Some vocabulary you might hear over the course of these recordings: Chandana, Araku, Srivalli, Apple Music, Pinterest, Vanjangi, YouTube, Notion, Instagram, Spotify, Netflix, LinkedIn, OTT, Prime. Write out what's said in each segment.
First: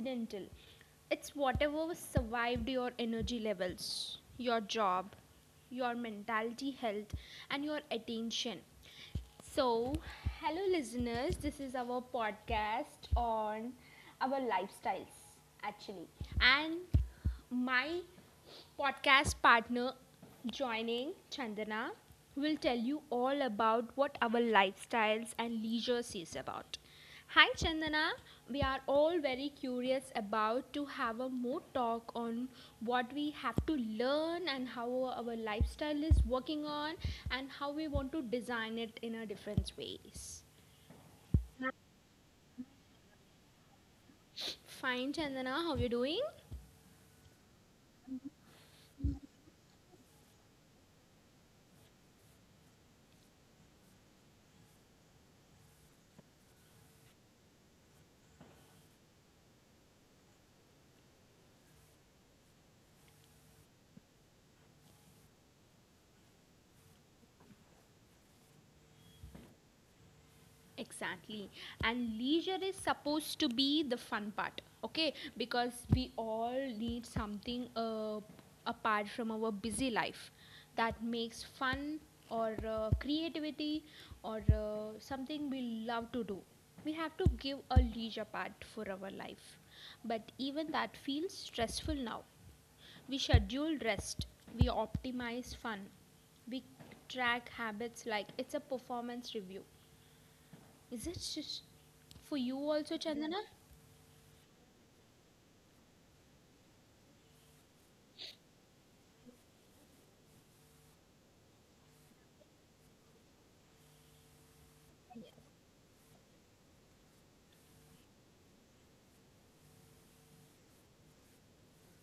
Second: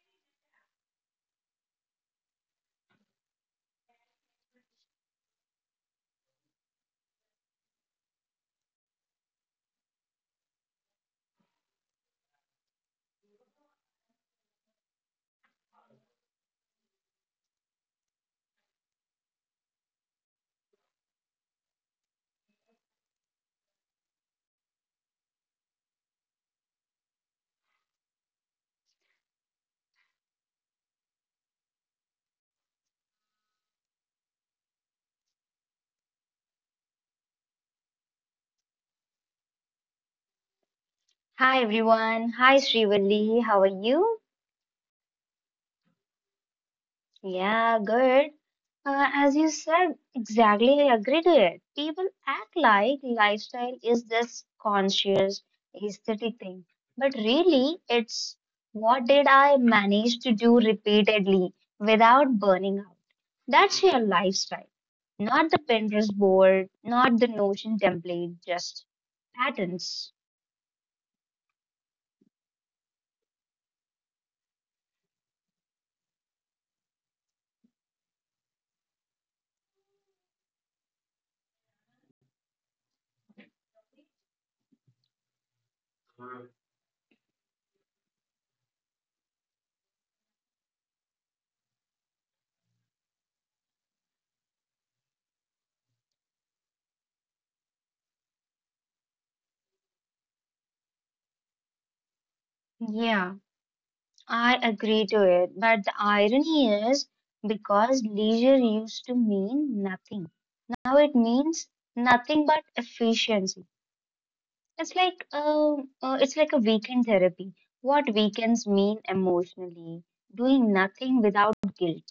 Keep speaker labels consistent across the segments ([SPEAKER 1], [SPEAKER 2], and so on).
[SPEAKER 1] accidental. It's whatever survived your energy levels, your job, your mentality health, and your attention. So, hello listeners, this is our podcast on our lifestyles actually. And my podcast partner joining Chandana will tell you all about what our lifestyles and leisure is about. Hi Chandana, we are all very curious about to have a more talk on what we have to learn and how our lifestyle is working on and how we want to design it in a different ways.
[SPEAKER 2] Hi everyone. Hi Srivalli. How are you?
[SPEAKER 1] Fine Chandana, how you doing?
[SPEAKER 2] Yeah, good. As you said, exactly, I agree to it. People act like lifestyle is this conscious, aesthetic thing, but really, it's what did I manage to do repeatedly without burning out? That's your lifestyle, not the Pinterest board, not the Notion template, just patterns.
[SPEAKER 1] Exactly. And leisure is supposed to be the fun part, okay? Because we all need something apart from our busy life that makes fun or creativity or something we love to do. We have to give a leisure part for our life. But even that feels stressful now. We schedule rest, we optimize fun, we track habits like it's a performance review, is it sh- for you also,
[SPEAKER 2] Yeah.
[SPEAKER 1] Chandana?
[SPEAKER 2] I agree to it, but the irony is because leisure used to mean nothing. Now it means nothing but efficiency. It's like a, it's like a weekend therapy. What weekends mean emotionally, doing nothing without guilt.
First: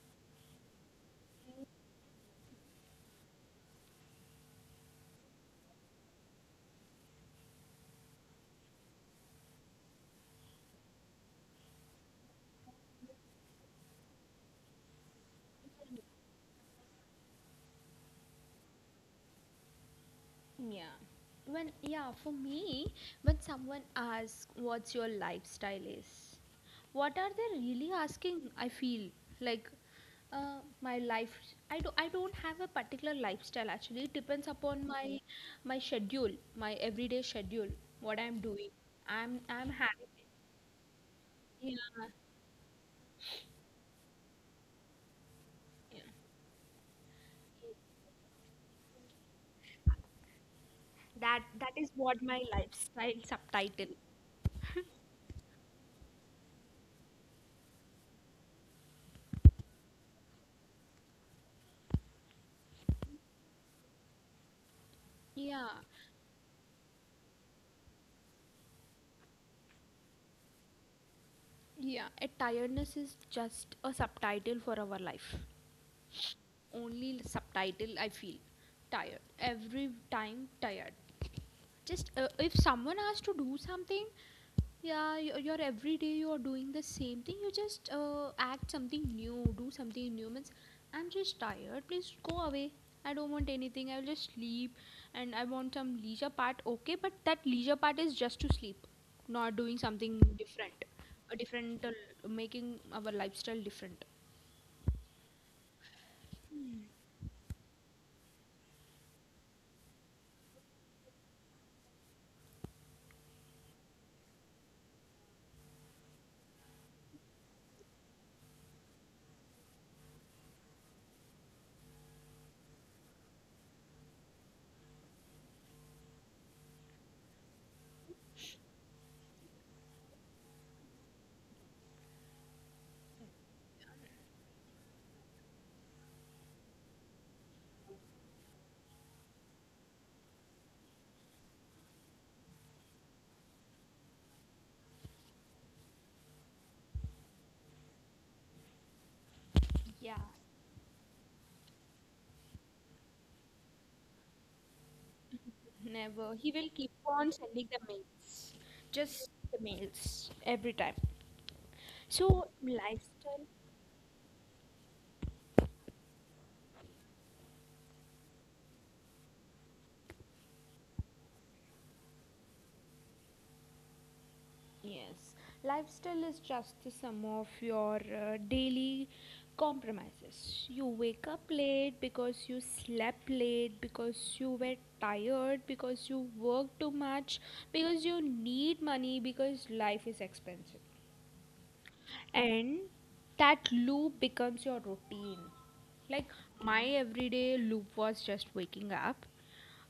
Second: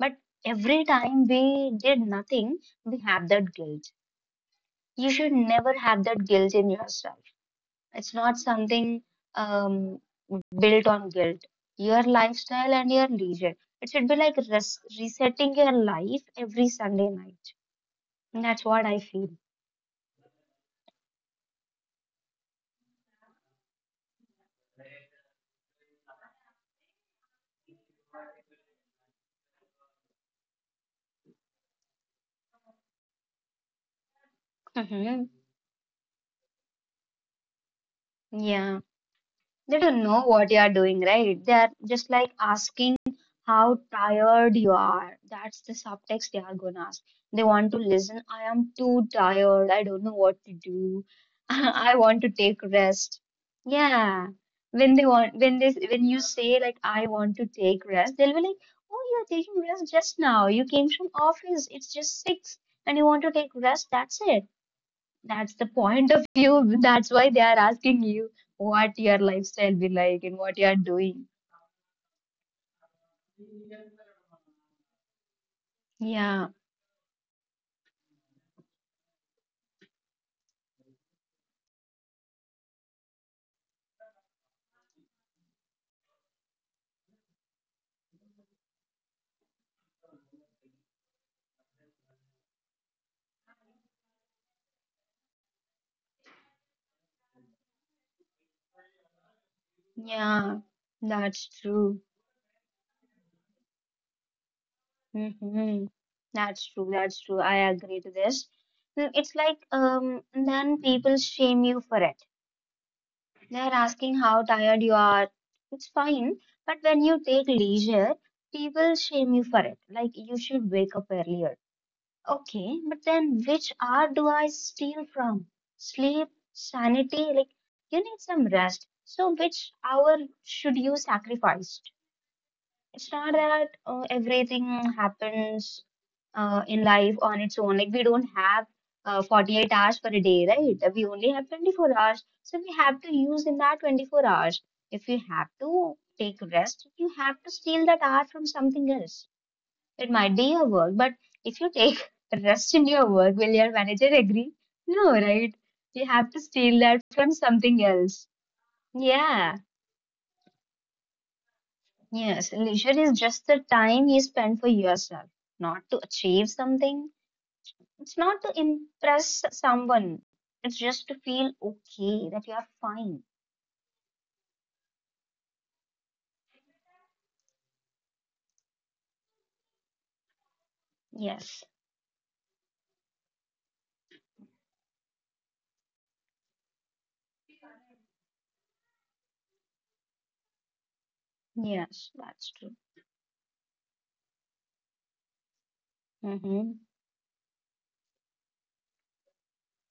[SPEAKER 2] But every time we did nothing, we have that guilt. You should never have that guilt in yourself. It's not something. um built on guilt, your lifestyle and your leisure. It should be like resetting your life every Sunday night. That's what I feel.
[SPEAKER 1] Yeah. For me, when someone asks what's your lifestyle is, what are they really asking? I feel like my life. I do. I don't have a particular lifestyle actually. It depends upon my
[SPEAKER 2] Hmm.
[SPEAKER 1] my schedule, my everyday schedule, what I'm doing.
[SPEAKER 2] Yeah.
[SPEAKER 1] I'm
[SPEAKER 2] They don't
[SPEAKER 1] having.
[SPEAKER 2] know what you are doing, right? They are
[SPEAKER 1] Yeah,
[SPEAKER 2] just like asking how tired you are. That's the subtext they are gonna ask. They want to listen. I am too tired. I don't know what to do.
[SPEAKER 1] that is
[SPEAKER 2] I want
[SPEAKER 1] what
[SPEAKER 2] to
[SPEAKER 1] my
[SPEAKER 2] take rest.
[SPEAKER 1] lifestyle subtitle.
[SPEAKER 2] Yeah. When they want, when they, when you say like I want to take rest, they'll be like, oh, you're taking rest just now. You came from office. It's just six, and you want to take rest. That's
[SPEAKER 1] Yeah.
[SPEAKER 2] the point of view. That's why they are asking you what your lifestyle be like and what you are doing.
[SPEAKER 1] Yeah, a tiredness is just a subtitle for our life.
[SPEAKER 2] Yeah,
[SPEAKER 1] Only subtitle I feel tired. Every time tired. Just if someone has to do something, yeah, you you're every day you're doing the same thing. You just act something new, do something new. Means I'm just tired. Please go away. I don't want anything. I'll just sleep, and I want some leisure part. Okay, but that leisure part is just to sleep, not doing something
[SPEAKER 2] yeah,
[SPEAKER 1] different, a
[SPEAKER 2] that's
[SPEAKER 1] different
[SPEAKER 2] true.
[SPEAKER 1] making our lifestyle different.
[SPEAKER 2] Hmm. That's true. That's true. I agree to this. It's like then people shame you for it. They are asking how tired you are. It's fine, but when you take leisure, people shame you for it. Like you should wake up earlier. Okay, but then which hour do I steal from? Sleep, sanity, like you need some rest. So which hour should you sacrifice? It's not that everything happens in life on its own. Like we don't have 48 hours per day, right? We only have 24 hours. So we have to use in that 24 hours. If you have to take rest, you have to steal that hour from something else. It
[SPEAKER 1] Yeah,
[SPEAKER 2] might be your work, but if you take rest in your work, will your manager agree? No, right? You have
[SPEAKER 1] never.
[SPEAKER 2] to
[SPEAKER 1] He will
[SPEAKER 2] steal
[SPEAKER 1] keep
[SPEAKER 2] that
[SPEAKER 1] on
[SPEAKER 2] from
[SPEAKER 1] sending the
[SPEAKER 2] something else.
[SPEAKER 1] mails, just
[SPEAKER 2] Yeah,
[SPEAKER 1] the mails every time.
[SPEAKER 2] yes,
[SPEAKER 1] So,
[SPEAKER 2] leisure is just
[SPEAKER 1] lifestyle.
[SPEAKER 2] the time you spend for yourself, not to achieve something. It's not to impress someone. It's just to feel okay that you are fine.
[SPEAKER 1] Yes, lifestyle is just the sum of your daily compromises. You wake up
[SPEAKER 2] Yes,
[SPEAKER 1] late because you slept late, because you were tired, because you work too much, because you need money, because life is expensive.
[SPEAKER 2] yes, that's true.
[SPEAKER 1] And that loop becomes your routine. Like
[SPEAKER 2] Hmm.
[SPEAKER 1] my everyday loop was just waking up,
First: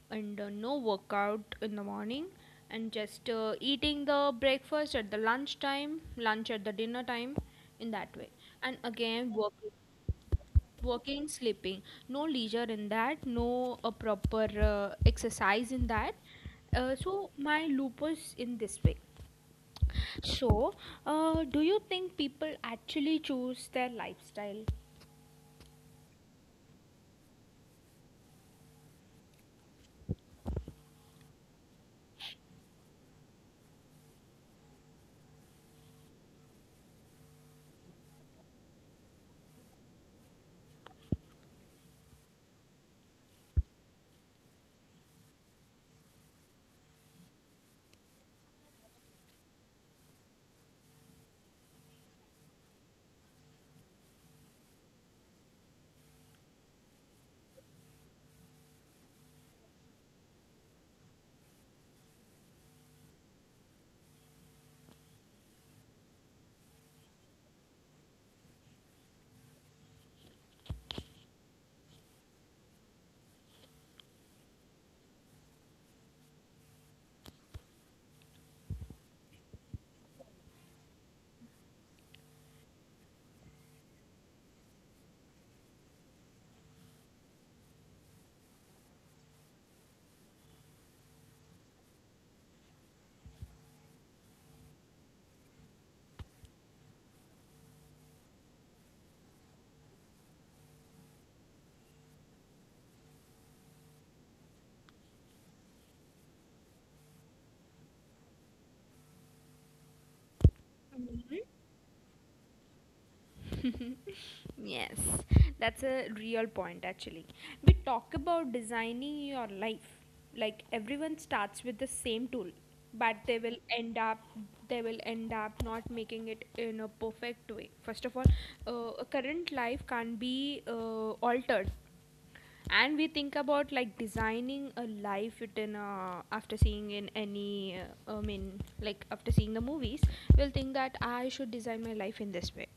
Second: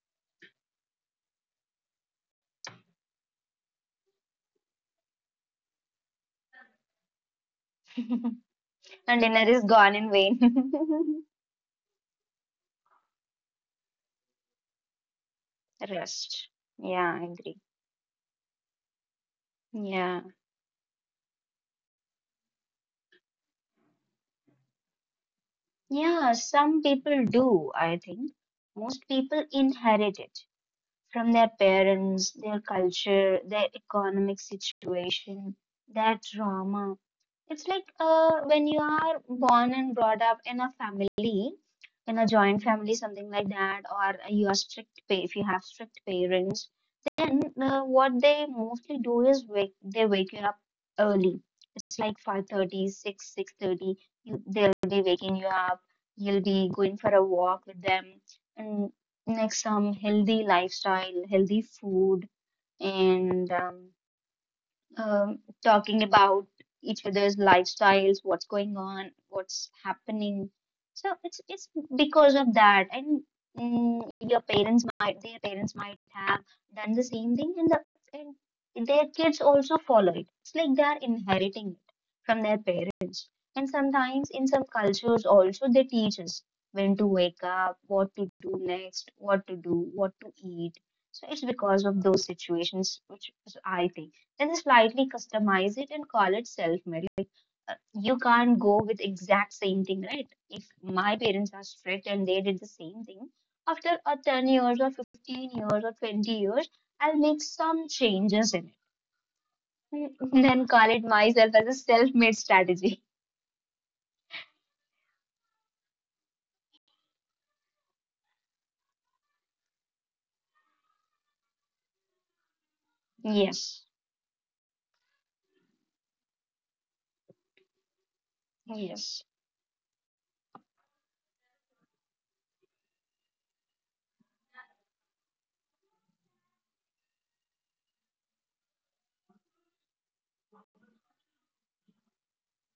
[SPEAKER 1] and no workout in the morning and just eating the breakfast at the lunch time, lunch at the dinner time in that way and
[SPEAKER 2] And
[SPEAKER 1] again
[SPEAKER 2] dinner is
[SPEAKER 1] working
[SPEAKER 2] gone in vain.
[SPEAKER 1] working sleeping, no leisure in that, no a proper exercise in that,
[SPEAKER 2] Rest. Yeah, I
[SPEAKER 1] so
[SPEAKER 2] agree.
[SPEAKER 1] my lupus in this way.
[SPEAKER 2] Yeah.
[SPEAKER 1] So do you think people actually choose their lifestyle?
[SPEAKER 2] Yeah, some people do, I think. Most people inherit it from their parents, their culture, their economic situation, their trauma. It's like when you are born and brought up in a family, in a joint family, something like that, or you are if you have strict parents, then what they mostly do is they wake you up early. It's like 5:30, 6:30, they'll be waking you up, you'll be going for a walk with them, and next healthy lifestyle healthy food and talking about each other's lifestyles, what's going on, what's happening. So it's because of that. And your parents might, their parents might have done the same thing, and their kids also follow it. It's like they are inheriting it from their parents, and sometimes in some cultures also they teach us when to wake up, what to do next, what to do, what to eat. So it's because of those situations. I think. Then they slightly customize it and call it self-made. Like you can't go with exact same thing, right? If my parents are strict and they did the same thing, after 10 years or 15 years or 20 years, I'll make some changes in it. Then call it
[SPEAKER 1] Mhm.
[SPEAKER 2] myself as a self-made strategy.
[SPEAKER 1] yes, that's a real point actually. We talk about designing your life. Like everyone starts with the same tool, but they will
[SPEAKER 2] Yes.
[SPEAKER 1] end up they will end up not making it in a perfect way. First of all, a
[SPEAKER 2] Yes.
[SPEAKER 1] current life can't be altered, and we think about like designing a life within after seeing in any like after seeing the movies we'll think that I should design my life in this way,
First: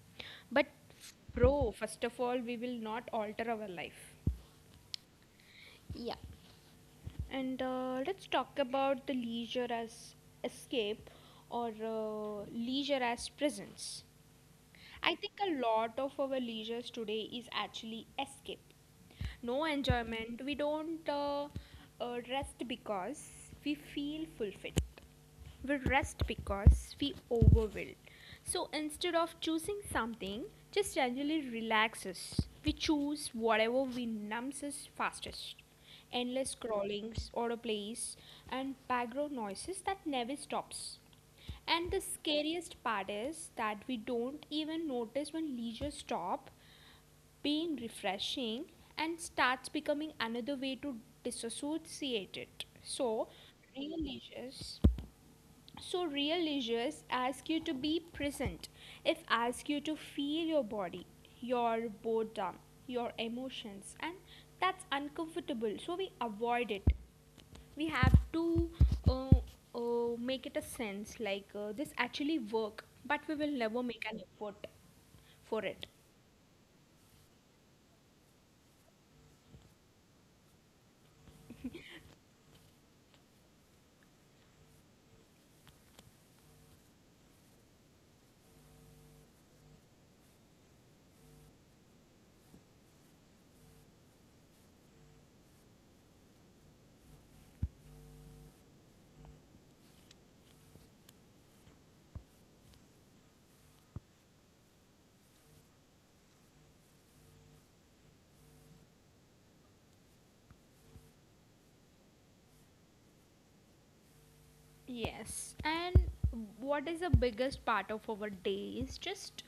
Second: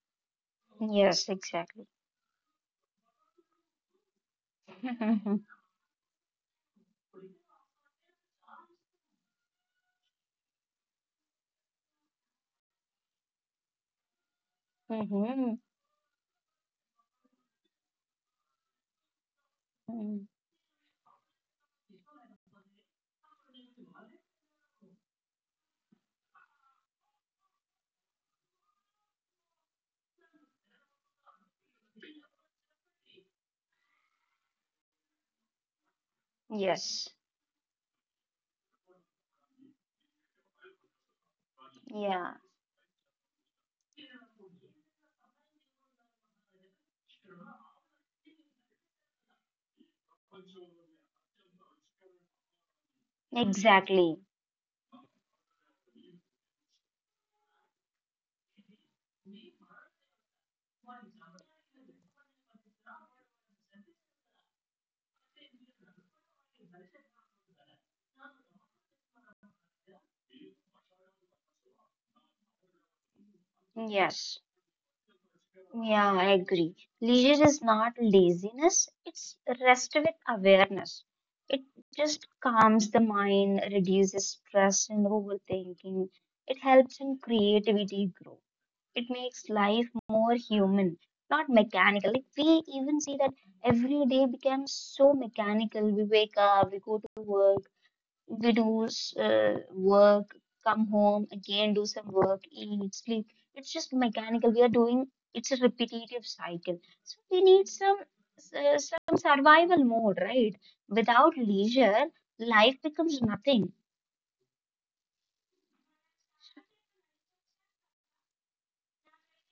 [SPEAKER 1] but
[SPEAKER 2] Yes,
[SPEAKER 1] bro,
[SPEAKER 2] exactly.
[SPEAKER 1] first of all we will not alter our life. Yeah. And let's talk about the leisure as escape or leisure as presence. I think a
[SPEAKER 2] Hmm.
[SPEAKER 1] lot of our leisure today is actually escape. No enjoyment. We don't rest because we feel fulfilled, we rest because we overwill. So instead of choosing something, just generally relax us. We choose whatever we numbs us fastest. Endless
[SPEAKER 2] Yes.
[SPEAKER 1] scrollings, autoplays, and background noises that never stops. And the
[SPEAKER 2] Yeah.
[SPEAKER 1] scariest part is that we don't even notice when leisure stop being refreshing and starts becoming another way to disassociate it. So real
[SPEAKER 2] Exactly.
[SPEAKER 1] leisures real leisures ask you to be present. If ask you to feel your body, your boredom, your emotions, and that's uncomfortable. So we avoid it. We have to uh, make it a sense like this actually work, but we will never make an
[SPEAKER 2] Yes.
[SPEAKER 1] effort for it.
[SPEAKER 2] Yeah, I agree. Leisure is not laziness, it's rest with awareness. It just calms the mind, reduces stress and overthinking. It helps in creativity growth. It makes life more human, not mechanical. Like we even see that every day becomes so mechanical. We wake up, we go to work, we do work, come home, again do some work, eat, sleep. It's just mechanical. We are doing it's a repetitive cycle. So we need some survival mode, right? Without leisure, life becomes nothing.
[SPEAKER 1] Yes, and what is the biggest part of our day is just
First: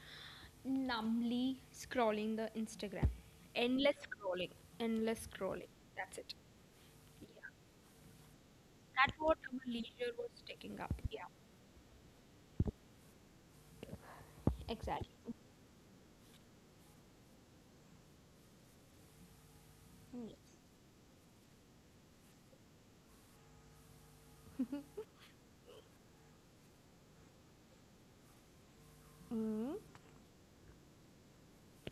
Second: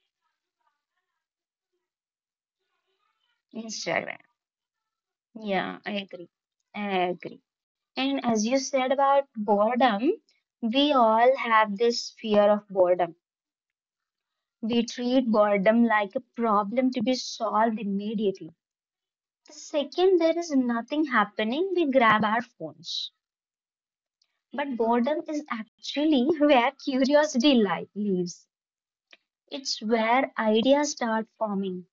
[SPEAKER 1] numbly scrolling the Instagram. Endless
[SPEAKER 2] Instagram.
[SPEAKER 1] scrolling, endless scrolling.
[SPEAKER 2] Yeah, I
[SPEAKER 1] That's
[SPEAKER 2] agree.
[SPEAKER 1] it.
[SPEAKER 2] I agree.
[SPEAKER 1] Yeah.
[SPEAKER 2] And as you said
[SPEAKER 1] That's
[SPEAKER 2] about
[SPEAKER 1] what our
[SPEAKER 2] boredom,
[SPEAKER 1] leisure was taking
[SPEAKER 2] we
[SPEAKER 1] up. Yeah.
[SPEAKER 2] all have this fear of boredom. We treat
[SPEAKER 1] Exactly.
[SPEAKER 2] boredom like a problem to be solved immediately. The second there is nothing happening, we grab our phones. But boredom is actually where curiosity lives. It's where ideas start forming.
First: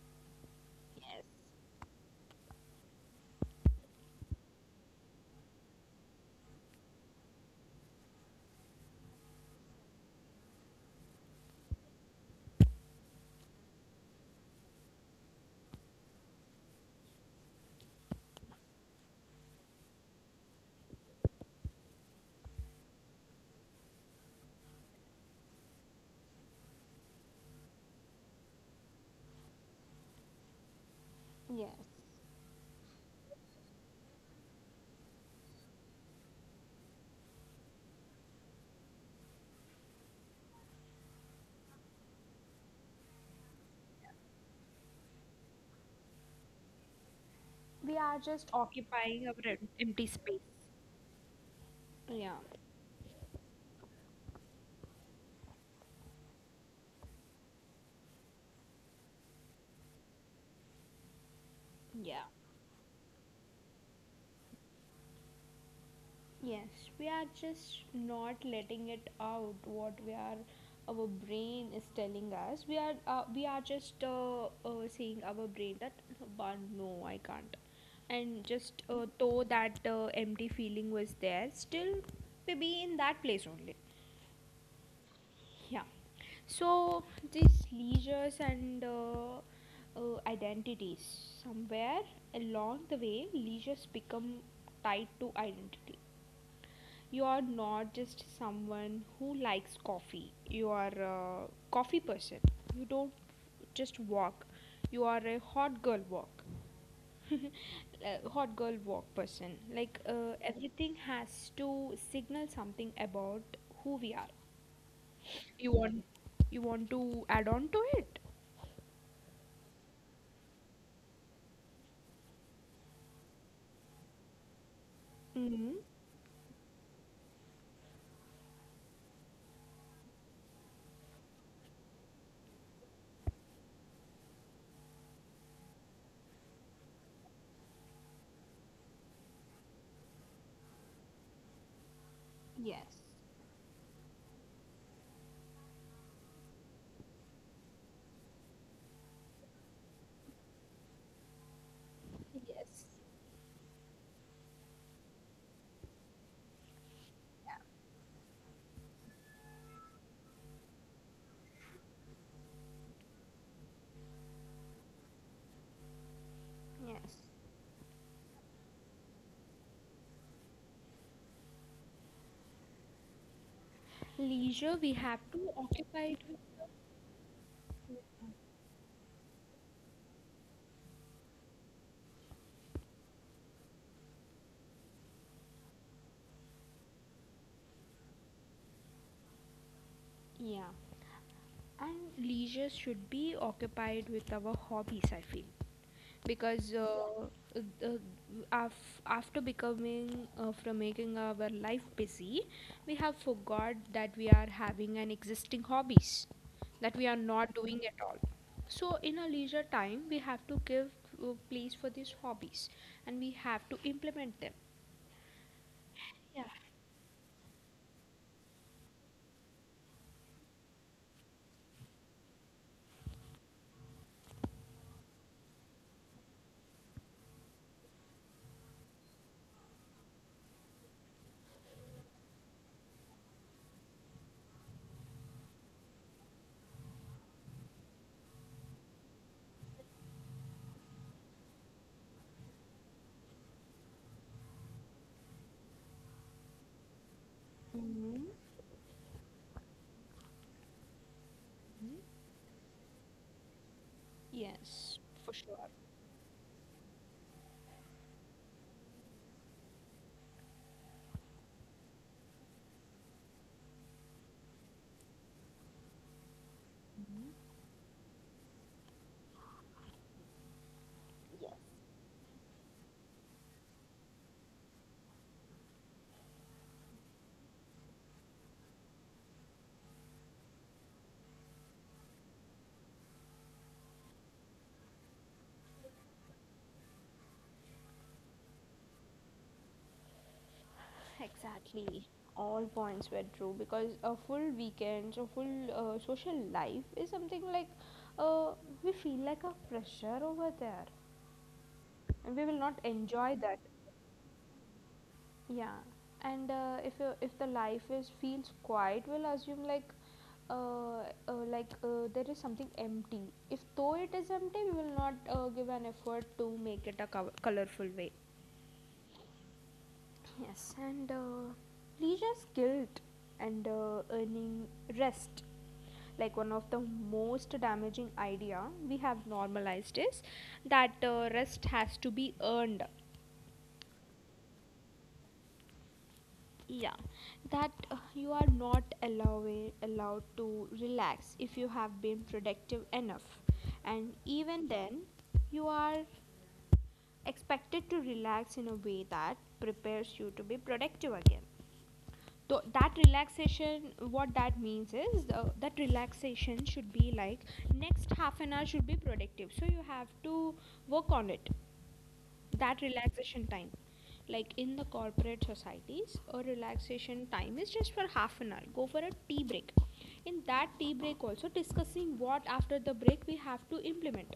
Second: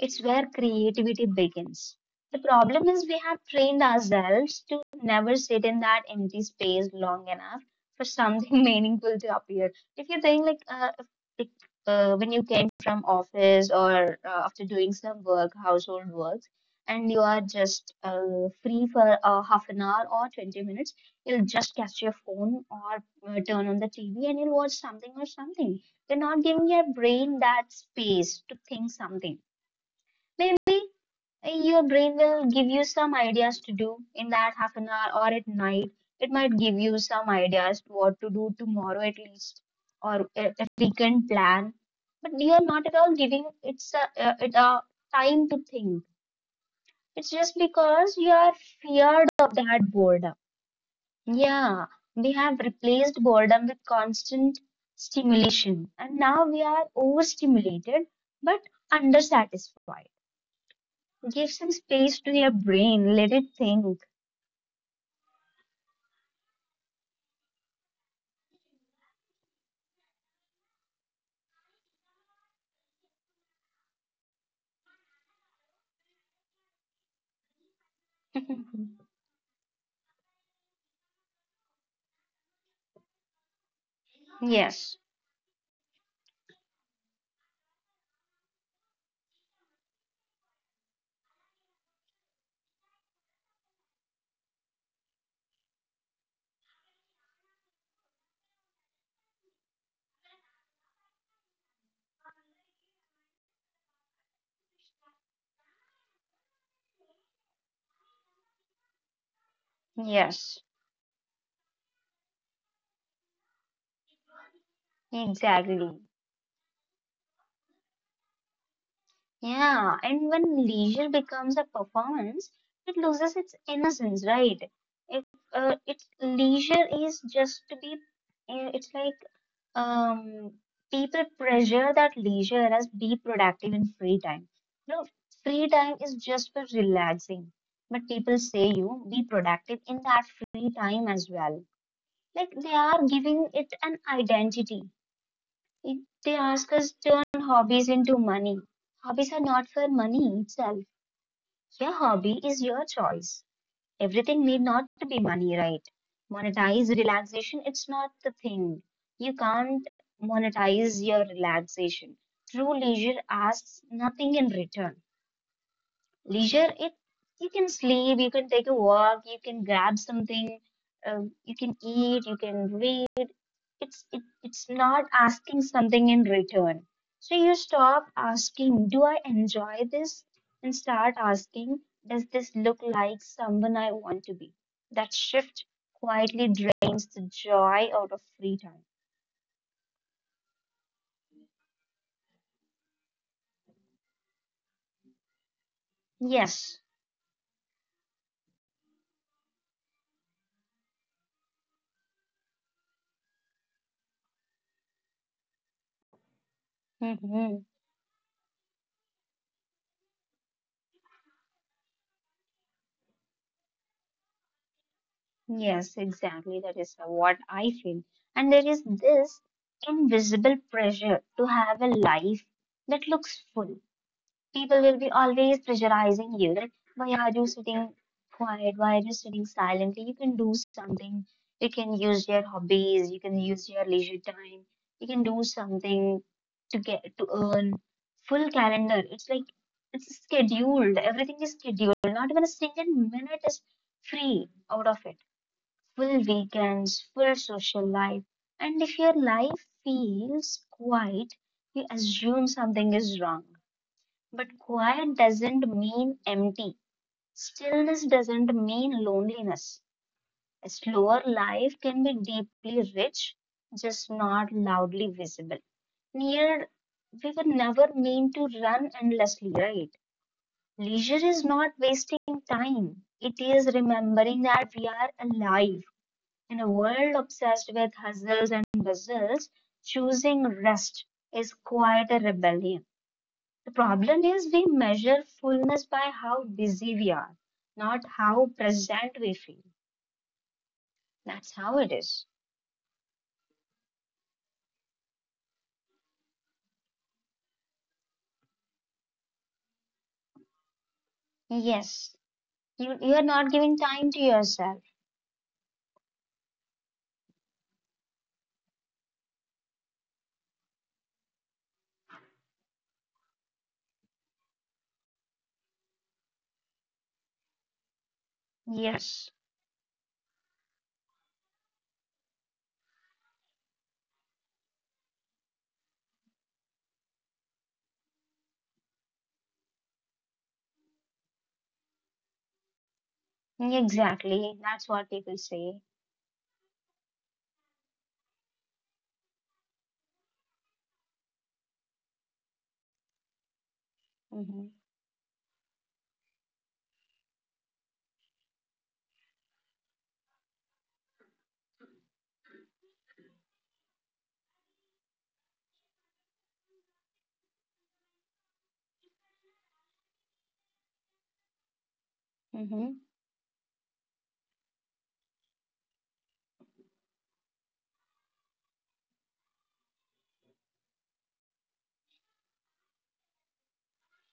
[SPEAKER 2] It's where
[SPEAKER 1] Yes,
[SPEAKER 2] creativity begins. The problem is we have trained ourselves to never sit in that empty space long enough for something meaningful to appear. If you think like, if- like, when you came from office or after doing some work, household works, and you are just free for half an hour or 20 minutes, you'll just catch your phone or turn on the TV and you'll watch something or something. You're not giving your brain that space to think something. Maybe your
[SPEAKER 1] yes.
[SPEAKER 2] brain will give you some ideas to do in that half an hour or at night. It might give you some ideas to what to do tomorrow at least, or a weekend plan. But you are not at all giving it a time to think. It's just
[SPEAKER 1] We are
[SPEAKER 2] because you
[SPEAKER 1] just
[SPEAKER 2] are
[SPEAKER 1] occupying
[SPEAKER 2] feared
[SPEAKER 1] our
[SPEAKER 2] of that
[SPEAKER 1] empty
[SPEAKER 2] boredom.
[SPEAKER 1] space.
[SPEAKER 2] Yeah, we
[SPEAKER 1] Yeah,
[SPEAKER 2] have replaced boredom with constant stimulation, and now we are overstimulated but undersatisfied. Give some space
[SPEAKER 1] yeah.
[SPEAKER 2] to your brain. Let it think.
[SPEAKER 1] Yes, we are just not letting it out what we are our brain is telling us. We are just saying our brain that but no, I can't. And just though that empty feeling was there, still maybe in that place only.
[SPEAKER 2] Yes,
[SPEAKER 1] Yeah. So these leisures and uh, identities, somewhere along the way, leisures become tied to identity. You are not just someone who likes coffee. You are a coffee person. You don't just walk. You are a hot girl walk. Hot girl walk person. Like
[SPEAKER 2] yes,
[SPEAKER 1] everything has to signal something about who we are. You
[SPEAKER 2] exactly.
[SPEAKER 1] want you want to add on to it.
[SPEAKER 2] Yeah, and when leisure becomes a performance, it loses its innocence, right? If
[SPEAKER 1] Hmm.
[SPEAKER 2] it's leisure is just to be, it's like um, people pressure that leisure as be productive in free time. No, free time is just for relaxing, but people say you be productive in that free time as well. Like they
[SPEAKER 1] Yes.
[SPEAKER 2] are giving it an identity. They ask us turn hobbies into money. Hobbies are not for money itself. Your hobby is
[SPEAKER 1] Yes.
[SPEAKER 2] your choice. Everything need not to be money, right? Monetize relaxation, it's not the thing. You can't monetize your relaxation. True leisure asks nothing in return. Leisure, it
[SPEAKER 1] Yes.
[SPEAKER 2] you can sleep, you can take a walk, you can grab something, you can eat, you can read. It's
[SPEAKER 1] Leisure we
[SPEAKER 2] not
[SPEAKER 1] have to
[SPEAKER 2] asking something
[SPEAKER 1] occupy it
[SPEAKER 2] in
[SPEAKER 1] with.
[SPEAKER 2] return, so you stop asking, do I enjoy this, and start asking, does this look like someone I want to be? That shift quietly drains the joy out of free time.
[SPEAKER 1] Yeah. And leisure should be occupied with our hobbies I feel, because
[SPEAKER 2] Yes.
[SPEAKER 1] uh, uh, after becoming from making our life busy, we have forgot that we are having an existing hobbies that we are not
[SPEAKER 2] Hmm.
[SPEAKER 1] doing at all. So in our leisure time we have to give place for these hobbies and we have to implement them.
[SPEAKER 2] Yes,
[SPEAKER 1] Yeah.
[SPEAKER 2] exactly, that is what I feel. And there is this invisible pressure to have a life that looks full. People will be always pressurizing you. Like, why are you sitting quiet? Why are you sitting silently? You can do something. You can use your hobbies. You can use your leisure time. You can do something to get to earn full calendar. It's like it's scheduled. Everything is scheduled. Not even a single minute is free out of it. Full weekends, full social life. And if your life feels quiet, you assume something is wrong. But
[SPEAKER 1] Yes,
[SPEAKER 2] quiet
[SPEAKER 1] for
[SPEAKER 2] doesn't
[SPEAKER 1] sure.
[SPEAKER 2] mean empty. Stillness doesn't mean loneliness. A slower life can be deeply rich, just not loudly visible. Near, we were never meant to run endlessly, right? Leisure is not wasting time. It is remembering that we are alive. In a world obsessed with hustles and bustles, choosing rest is quite a rebellion. The problem is we measure fullness by how busy we are, not how present we feel. That's how it
[SPEAKER 1] Exactly.
[SPEAKER 2] is.
[SPEAKER 1] All points were true because a full weekend, a full social life is something like uh, we feel like a pressure over there,
[SPEAKER 2] Yes.
[SPEAKER 1] and we will not
[SPEAKER 2] You are
[SPEAKER 1] enjoy
[SPEAKER 2] not
[SPEAKER 1] that.
[SPEAKER 2] giving time to yourself.
[SPEAKER 1] Yeah, and if the life is feels quiet, we'll assume like there is something empty. If though it is empty, we will not give an effort to make it a colorful way.
[SPEAKER 2] Yes.
[SPEAKER 1] Yes, and leisure's guilt and earning rest, like one of the most damaging idea we have normalized is that rest has to be earned.
[SPEAKER 2] Exactly. That's what people say.
[SPEAKER 1] Yeah, that you are not allowing allowed to relax if you have been productive enough, and even
[SPEAKER 2] Hmm.
[SPEAKER 1] then, you are expected to relax in a way that prepares you to be productive again. That relaxation what that means is that relaxation should be like next half an hour should be productive so you have to work on it that
[SPEAKER 2] Hmm.
[SPEAKER 1] relaxation time. Like in the corporate societies a relaxation time is just for half an hour, go for a tea break, in that tea break also discussing what after the break we have to implement,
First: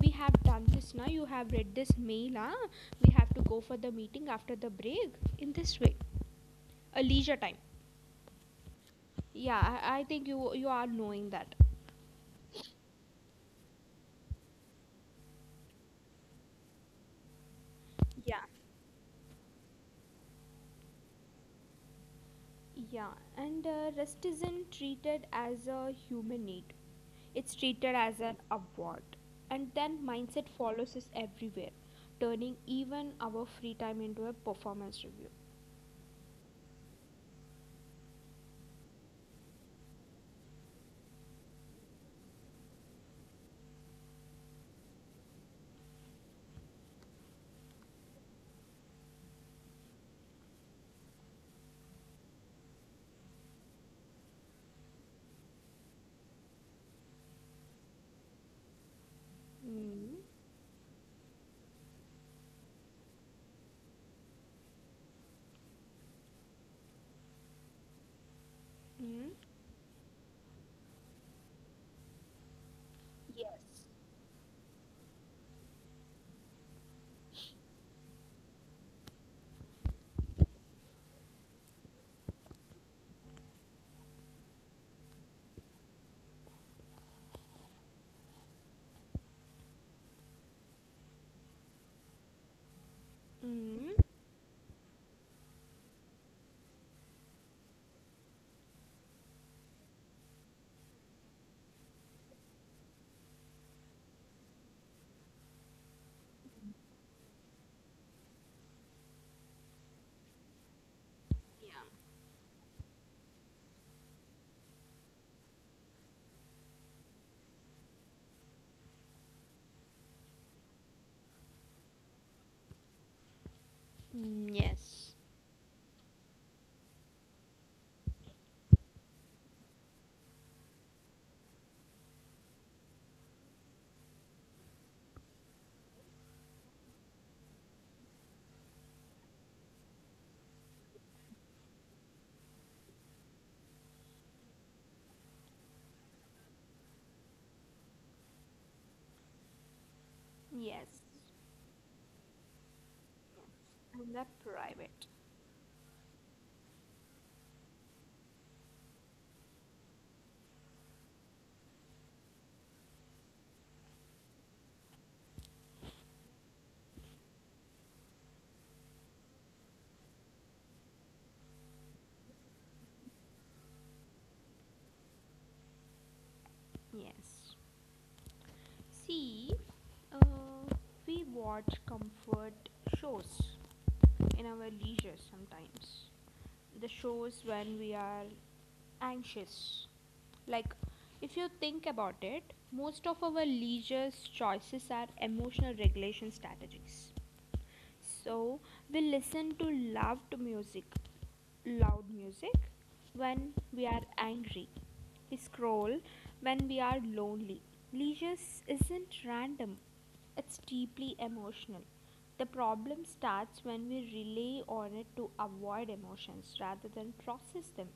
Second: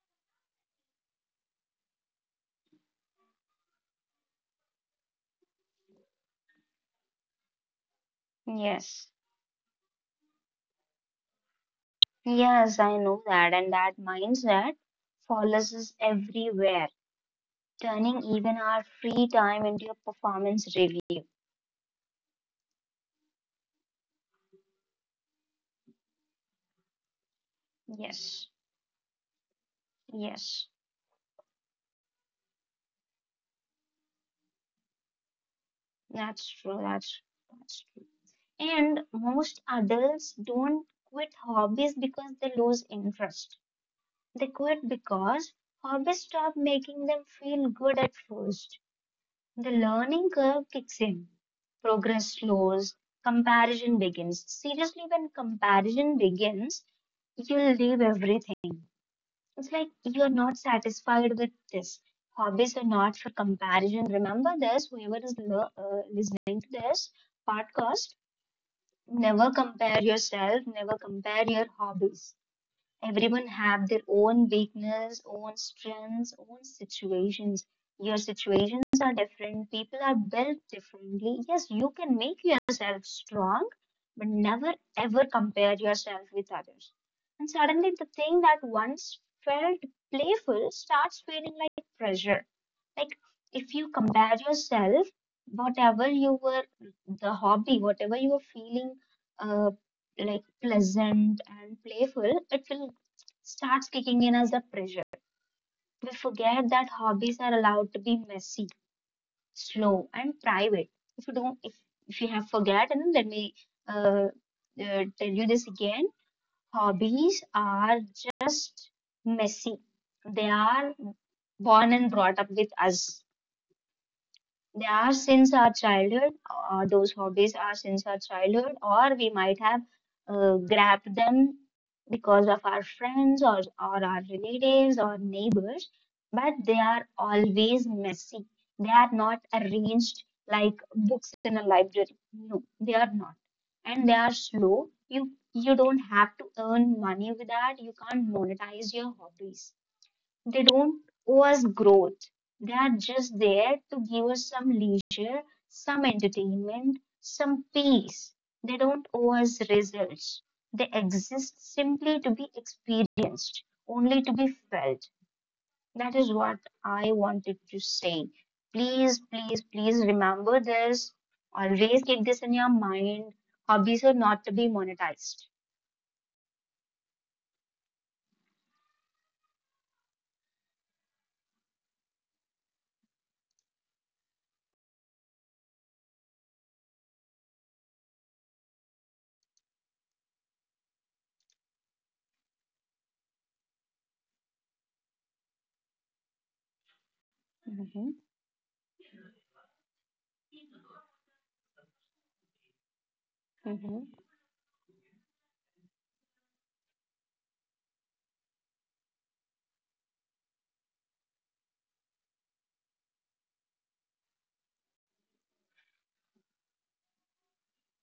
[SPEAKER 1] we have done this, now you have read this mail, huh? We have to go for the meeting after the break, in this way a leisure time.
[SPEAKER 2] Yes.
[SPEAKER 1] Yeah, I think you you are knowing that.
[SPEAKER 2] Yes, I know that. And that mindset follows us everywhere, turning
[SPEAKER 1] Yeah.
[SPEAKER 2] even our free time into a performance review.
[SPEAKER 1] Yeah, and rest isn't treated as a human need. It's treated as an
[SPEAKER 2] Yes.
[SPEAKER 1] award. And then mindset
[SPEAKER 2] Yes.
[SPEAKER 1] follows us everywhere, turning even our free time into a performance review.
[SPEAKER 2] That's true. That's true. And most adults don't quit hobbies because they lose interest. They quit because hobbies stop making them feel good at first. The learning curve kicks in. Progress slows, comparison begins. Seriously, when comparison begins, you'll leave everything. It's like
[SPEAKER 1] Mm.
[SPEAKER 2] you're not satisfied with this. Hobbies are not for comparison. Remember this, whoever is listening to this podcast,
[SPEAKER 1] Mm.
[SPEAKER 2] never compare yourself, never compare your hobbies. Everyone
[SPEAKER 1] Yes.
[SPEAKER 2] have their own weakness, own strengths, own situations. Your situations are different. People are built differently. Yes, you can make yourself strong, but never ever compare yourself with others. And suddenly the thing that once felt playful starts feeling like pressure. Like if you
[SPEAKER 1] Mm.
[SPEAKER 2] compare yourself, whatever you were, the hobby, whatever you were feeling, uh, like pleasant and playful, it will starts kicking in as the pressure. We forget that hobbies are allowed to be messy, slow, and private. If you don't,
[SPEAKER 1] Yeah.
[SPEAKER 2] if, if you have forgotten, let me uh, tell you this again. Hobbies are just messy. They are born and brought up with us.
[SPEAKER 1] Mm.
[SPEAKER 2] They are
[SPEAKER 1] Yes.
[SPEAKER 2] since our childhood, or those hobbies are since our childhood, or we might have grabbed them because of our friends or our relatives or neighbors, but they are always messy. They are not arranged like books in a library. No, they are not. And they are slow. You don't have to earn money with that. You can't monetize your hobbies they don't
[SPEAKER 1] Yes.
[SPEAKER 2] owe us growth. They are just there to
[SPEAKER 1] And
[SPEAKER 2] give
[SPEAKER 1] the
[SPEAKER 2] us some
[SPEAKER 1] private.
[SPEAKER 2] leisure, some entertainment, some peace. They don't owe us results. They exist simply to be experienced, only to be felt. That is what I wanted to say. Please, please, please remember this. Always keep this in your mind. Hobbies are not to be monetized.
[SPEAKER 1] Yes. See, uh, we watch comfort shows in our leisure sometimes. The shows when we are anxious. Like, if you think about it, most of our leisure choices are emotional regulation strategies.
[SPEAKER 2] Mm-hmm.
[SPEAKER 1] So we listen to loud music, loud music when we are
[SPEAKER 2] Mm-hmm.
[SPEAKER 1] angry. We scroll when we are lonely. Leisure isn't random, it's deeply emotional. The problem starts when we rely on it to avoid emotions rather than process them.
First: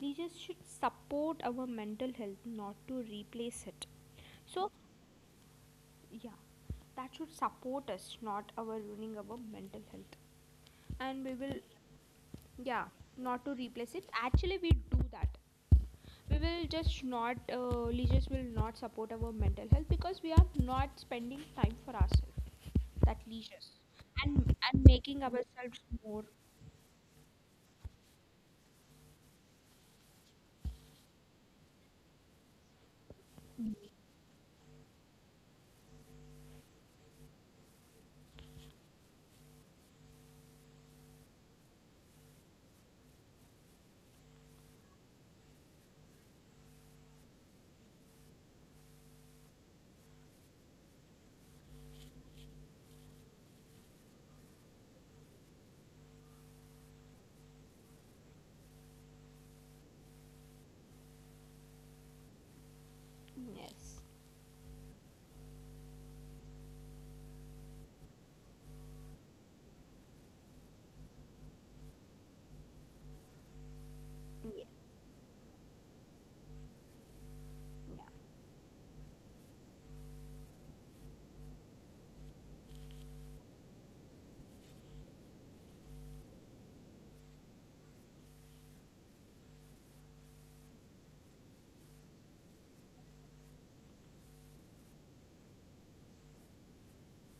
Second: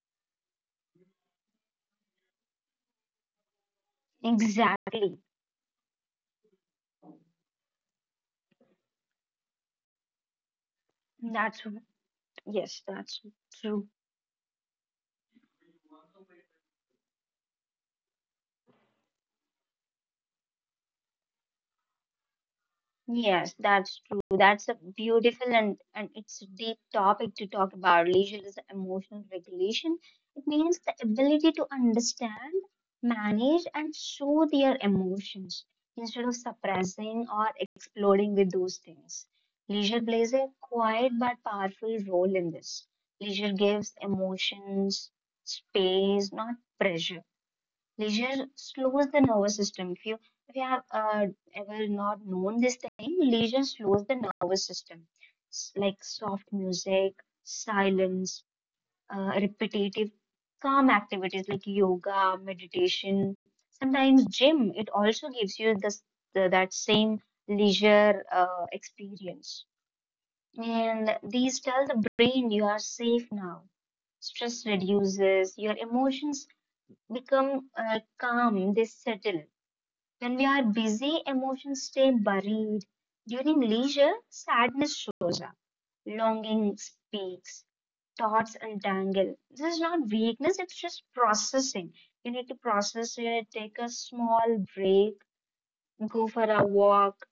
[SPEAKER 1] Leisure should support our mental health, not to replace it. So,
[SPEAKER 2] Exactly.
[SPEAKER 1] yeah, that should support us, not our ruining our mental health and we will,
[SPEAKER 2] That's yes,
[SPEAKER 1] yeah,
[SPEAKER 2] that's
[SPEAKER 1] not to
[SPEAKER 2] true.
[SPEAKER 1] replace it actually we do that. We will just not, leisures will not support our mental health because we are not spending time for ourselves, that
[SPEAKER 2] Yes,
[SPEAKER 1] leisures
[SPEAKER 2] that's true. That's a
[SPEAKER 1] and making
[SPEAKER 2] beautiful and,
[SPEAKER 1] ourselves
[SPEAKER 2] and
[SPEAKER 1] more.
[SPEAKER 2] it's a deep topic to talk about. Leisure is emotional regulation. It means the ability to understand, manage, and show their emotions instead of suppressing or exploding with those things. Leisure plays a quiet but powerful role in this. Leisure gives emotions space, not pressure. Leisure slows the nervous system. If you have ever not known this thing, leisure slows the nervous system. Like soft music, silence, repetitive, calm activities like yoga, meditation,
[SPEAKER 1] Yes.
[SPEAKER 2] sometimes gym. It also gives you this that same leisure experience. And these tell the brain you are safe now
[SPEAKER 1] Yeah,
[SPEAKER 2] stress reduces, your emotions become
[SPEAKER 1] yeah.
[SPEAKER 2] calm, they settle. When we are busy, emotions stay buried. During leisure, sadness shows up, longing speaks, thoughts untangle. This is not weakness, it's just processing. You need to process it, take a small break, go for a walk,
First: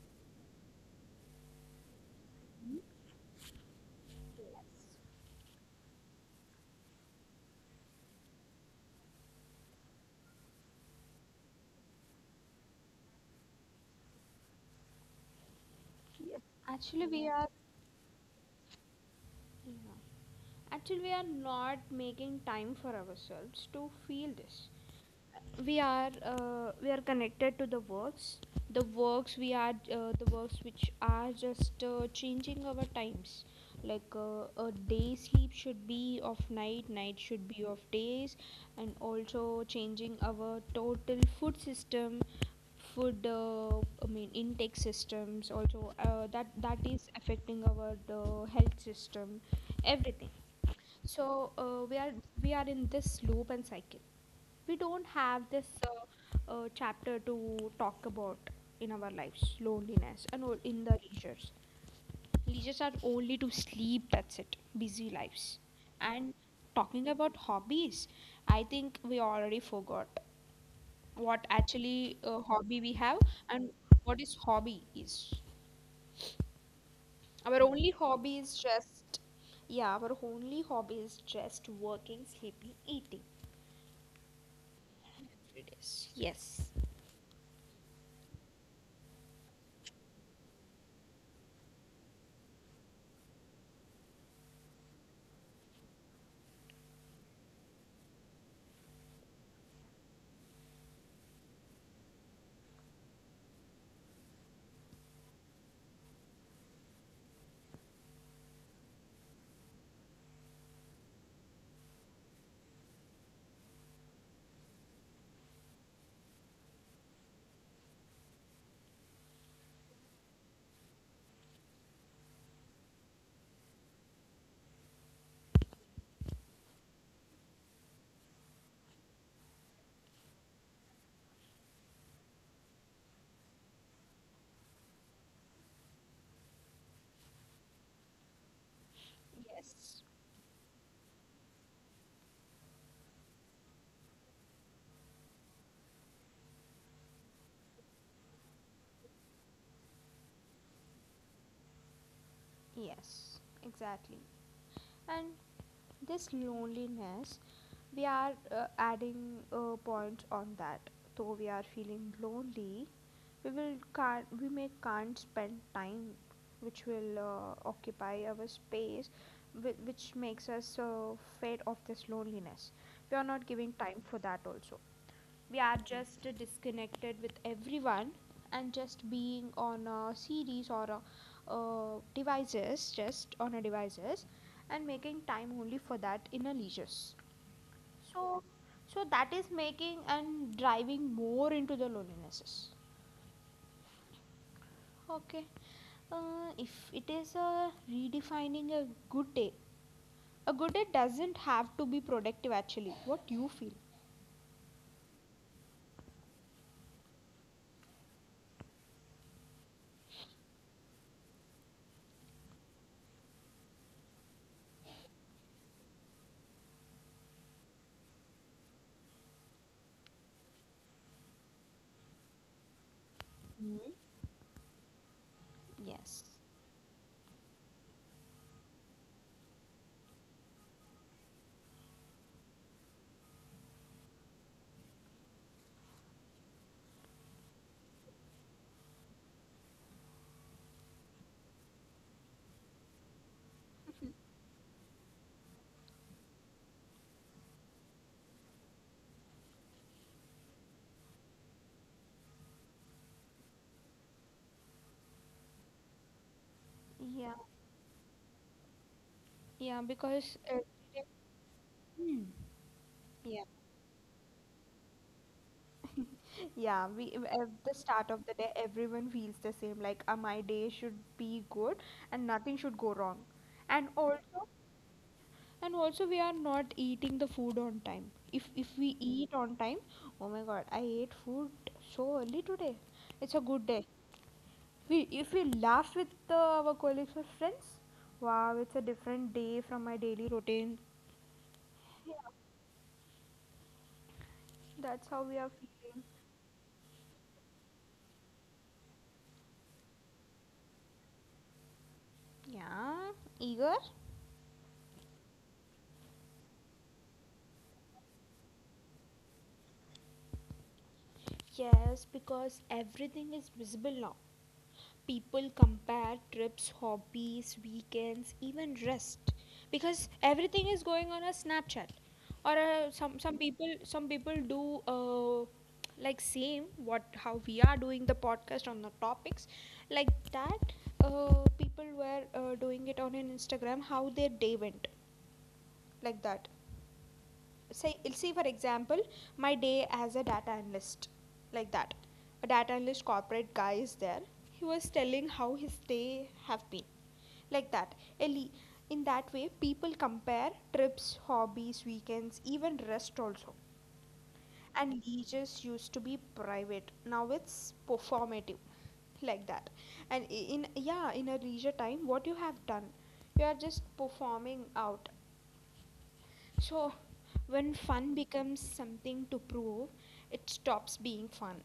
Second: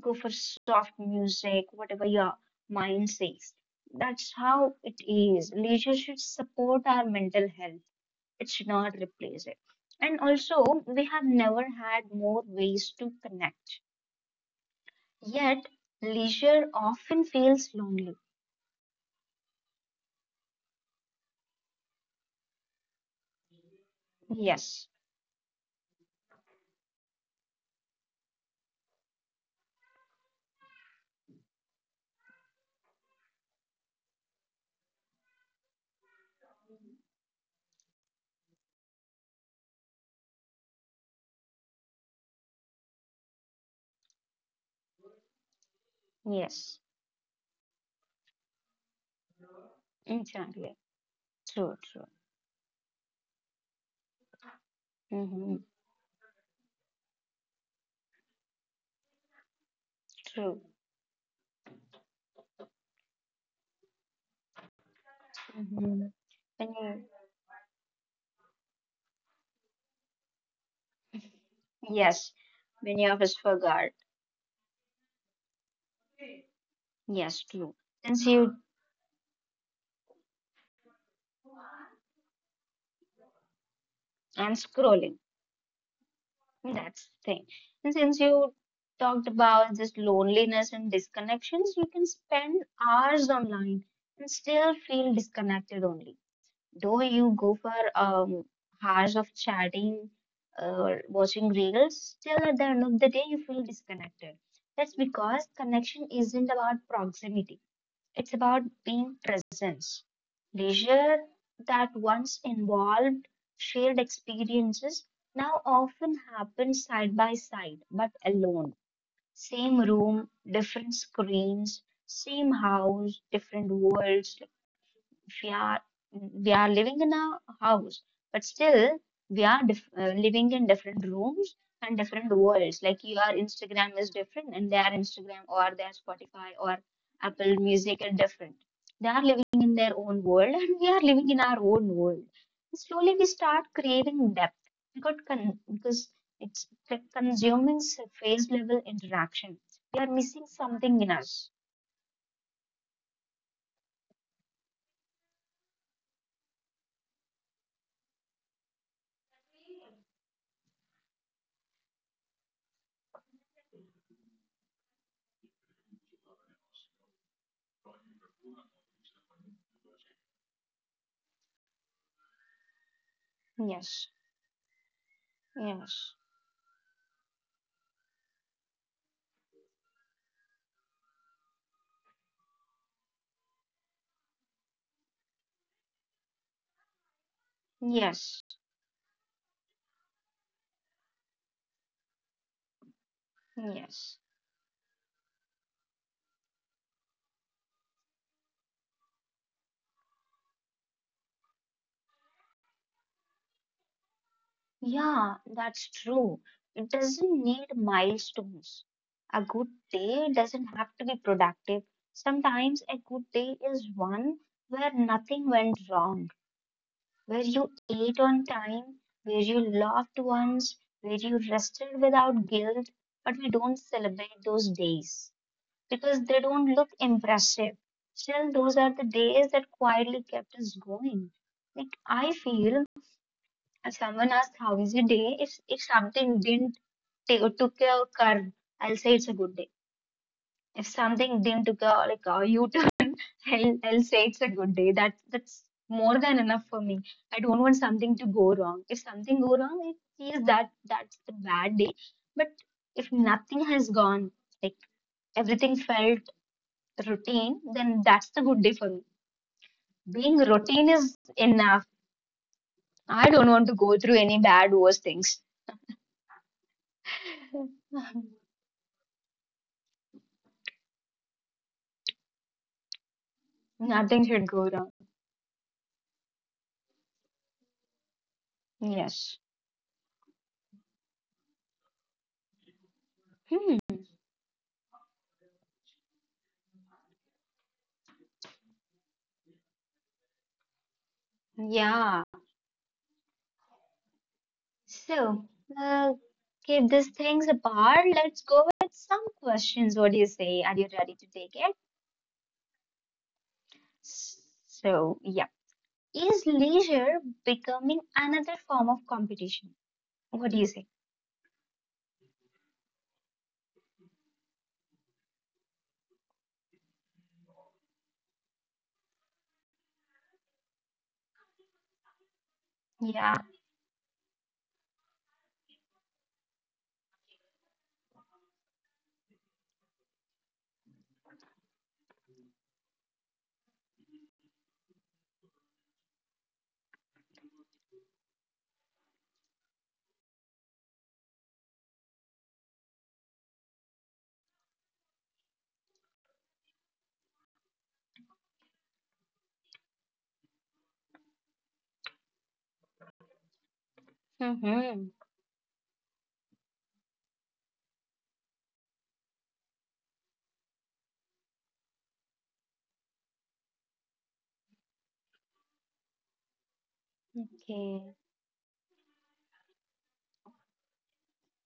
[SPEAKER 2] go for soft music, whatever your mind says. That's how it is. Leisure should support our mental health it should not replace it. And also, we have never had more ways to connect. Yet, leisure
[SPEAKER 1] Actually
[SPEAKER 2] often
[SPEAKER 1] we are,
[SPEAKER 2] feels lonely.
[SPEAKER 1] yeah, actually we are not making time for ourselves to feel this.
[SPEAKER 2] Yes,
[SPEAKER 1] We are we are connected to the works, the works we are the works which are just changing our times, like a day sleep should be of night, night should be of days, and also changing our total food system, food intake systems also,
[SPEAKER 2] yes,
[SPEAKER 1] that is affecting our health system, everything.
[SPEAKER 2] exactly.
[SPEAKER 1] So
[SPEAKER 2] True, true.
[SPEAKER 1] we are in this loop and cycle. We don't have
[SPEAKER 2] Hmm.
[SPEAKER 1] this chapter to talk about in our lives, loneliness and all
[SPEAKER 2] True.
[SPEAKER 1] in the leisures. Leisures are only to sleep, that's it, busy lives.
[SPEAKER 2] Hmm.
[SPEAKER 1] And
[SPEAKER 2] When you,
[SPEAKER 1] talking about hobbies, I think we already forgot what actually
[SPEAKER 2] yes,
[SPEAKER 1] hobby we
[SPEAKER 2] many
[SPEAKER 1] have
[SPEAKER 2] of us
[SPEAKER 1] and
[SPEAKER 2] forgot.
[SPEAKER 1] what is hobby is.
[SPEAKER 2] Yes,
[SPEAKER 1] Our
[SPEAKER 2] true.
[SPEAKER 1] only
[SPEAKER 2] Since
[SPEAKER 1] hobby
[SPEAKER 2] you,
[SPEAKER 1] is just, yeah, our only hobby is just working, sleeping, eating.
[SPEAKER 2] I'm scrolling.
[SPEAKER 1] It is yes,
[SPEAKER 2] That's the thing. And since you talked about this loneliness and disconnections, you can spend hours online and still feel disconnected only. Though you go for hours of chatting or watching reels, still at the end of the day, you feel disconnected. That's because connection isn't about proximity. It's about being presence. Leisure that once involved shared experiences now often happens side by side, but alone. Same room, different screens, same house, different worlds, we are we are living in a house, but still we are living in different rooms and different worlds. Like your Instagram is different, and their Instagram or their Spotify or Apple Music are different. They are living in their
[SPEAKER 1] yes.
[SPEAKER 2] own world, and we are living in our own world. And slowly we start craving depth because it's like consuming surface level interaction. We are missing something in us.
[SPEAKER 1] Yes, exactly. And this loneliness, we are adding points on that. Though we are feeling lonely, we will can't we may can't spend time, which will occupy our space, which makes us fade off this loneliness. We are not giving time
[SPEAKER 2] Yes.
[SPEAKER 1] for that also, we are
[SPEAKER 2] Yes.
[SPEAKER 1] just disconnected with everyone and just being on a series or a, devices, just on a devices, and making time only for that in a leisures,
[SPEAKER 2] Yes.
[SPEAKER 1] so so that is making and driving more into the lonelinesses.
[SPEAKER 2] Yes.
[SPEAKER 1] Okay. If it is a redefining a good day, a good day doesn't have to be productive, actually what you feel.
[SPEAKER 2] Yeah, that's true. It doesn't need milestones. A good day doesn't have to be productive. Sometimes a good day is one where nothing went wrong, where you ate on time, where you laughed once, where you rested without guilt. But we don't
[SPEAKER 1] Mhm.
[SPEAKER 2] celebrate those days because
[SPEAKER 1] Yes.
[SPEAKER 2] they don't look impressive. Still, those are the days that quietly kept us going. Like, I feel if someone asks how is your day, if something didn't take took a curve, I'll say it's a good day. If something didn't took a like a U turn, I'll say it's a good day. That's more than enough for me. I don't want something to go wrong. If something go wrong, it is that's the bad day. But if nothing has gone, like everything felt
[SPEAKER 1] yeah
[SPEAKER 2] routine, then that's the good day for me.
[SPEAKER 1] yeah because
[SPEAKER 2] Being routine is enough. I
[SPEAKER 1] yeah.
[SPEAKER 2] don't want to go through any bad worse things.
[SPEAKER 1] Yeah, we at the start of the day, everyone feels the same. Like, my day should be good and nothing should go wrong. And
[SPEAKER 2] Nothing should
[SPEAKER 1] also,
[SPEAKER 2] go wrong.
[SPEAKER 1] and also, we are not eating the food on time. If we eat
[SPEAKER 2] Yes.
[SPEAKER 1] on time, oh my God, I ate food so early today. It's a good day.
[SPEAKER 2] Hmm.
[SPEAKER 1] We if we laugh with our colleagues or friends, wow, it's a different day from my daily routine.
[SPEAKER 2] Yeah.
[SPEAKER 1] That's how we
[SPEAKER 2] So,
[SPEAKER 1] are feeling.
[SPEAKER 2] uh, keep these things apart. Let's go with some questions. What do you say? Are you ready to take it?
[SPEAKER 1] Yeah, eager.
[SPEAKER 2] So, yeah. Is leisure becoming another form of competition? What do you say?
[SPEAKER 1] Yes, because everything is visible now. People compare trips, hobbies, weekends, even rest. Because everything is going on a Snapchat. Or some
[SPEAKER 2] Yeah.
[SPEAKER 1] some people some people do like same what how we are doing the podcast on the topics, like that, people were doing it on an Instagram how their day went, like that, say see for example my day as a data analyst, like that, a data analyst corporate guy is there, he was telling how his day have been, like that, Eli, in that way people compare trips, hobbies, weekends, even rest also, and
[SPEAKER 2] Mm-hmm.
[SPEAKER 1] leisures used to be private, now it's performative, like that. And in yeah, in a leisure time what you have done, you are just performing out. So, when
[SPEAKER 2] Okay.
[SPEAKER 1] fun becomes something to prove, it stops being fun.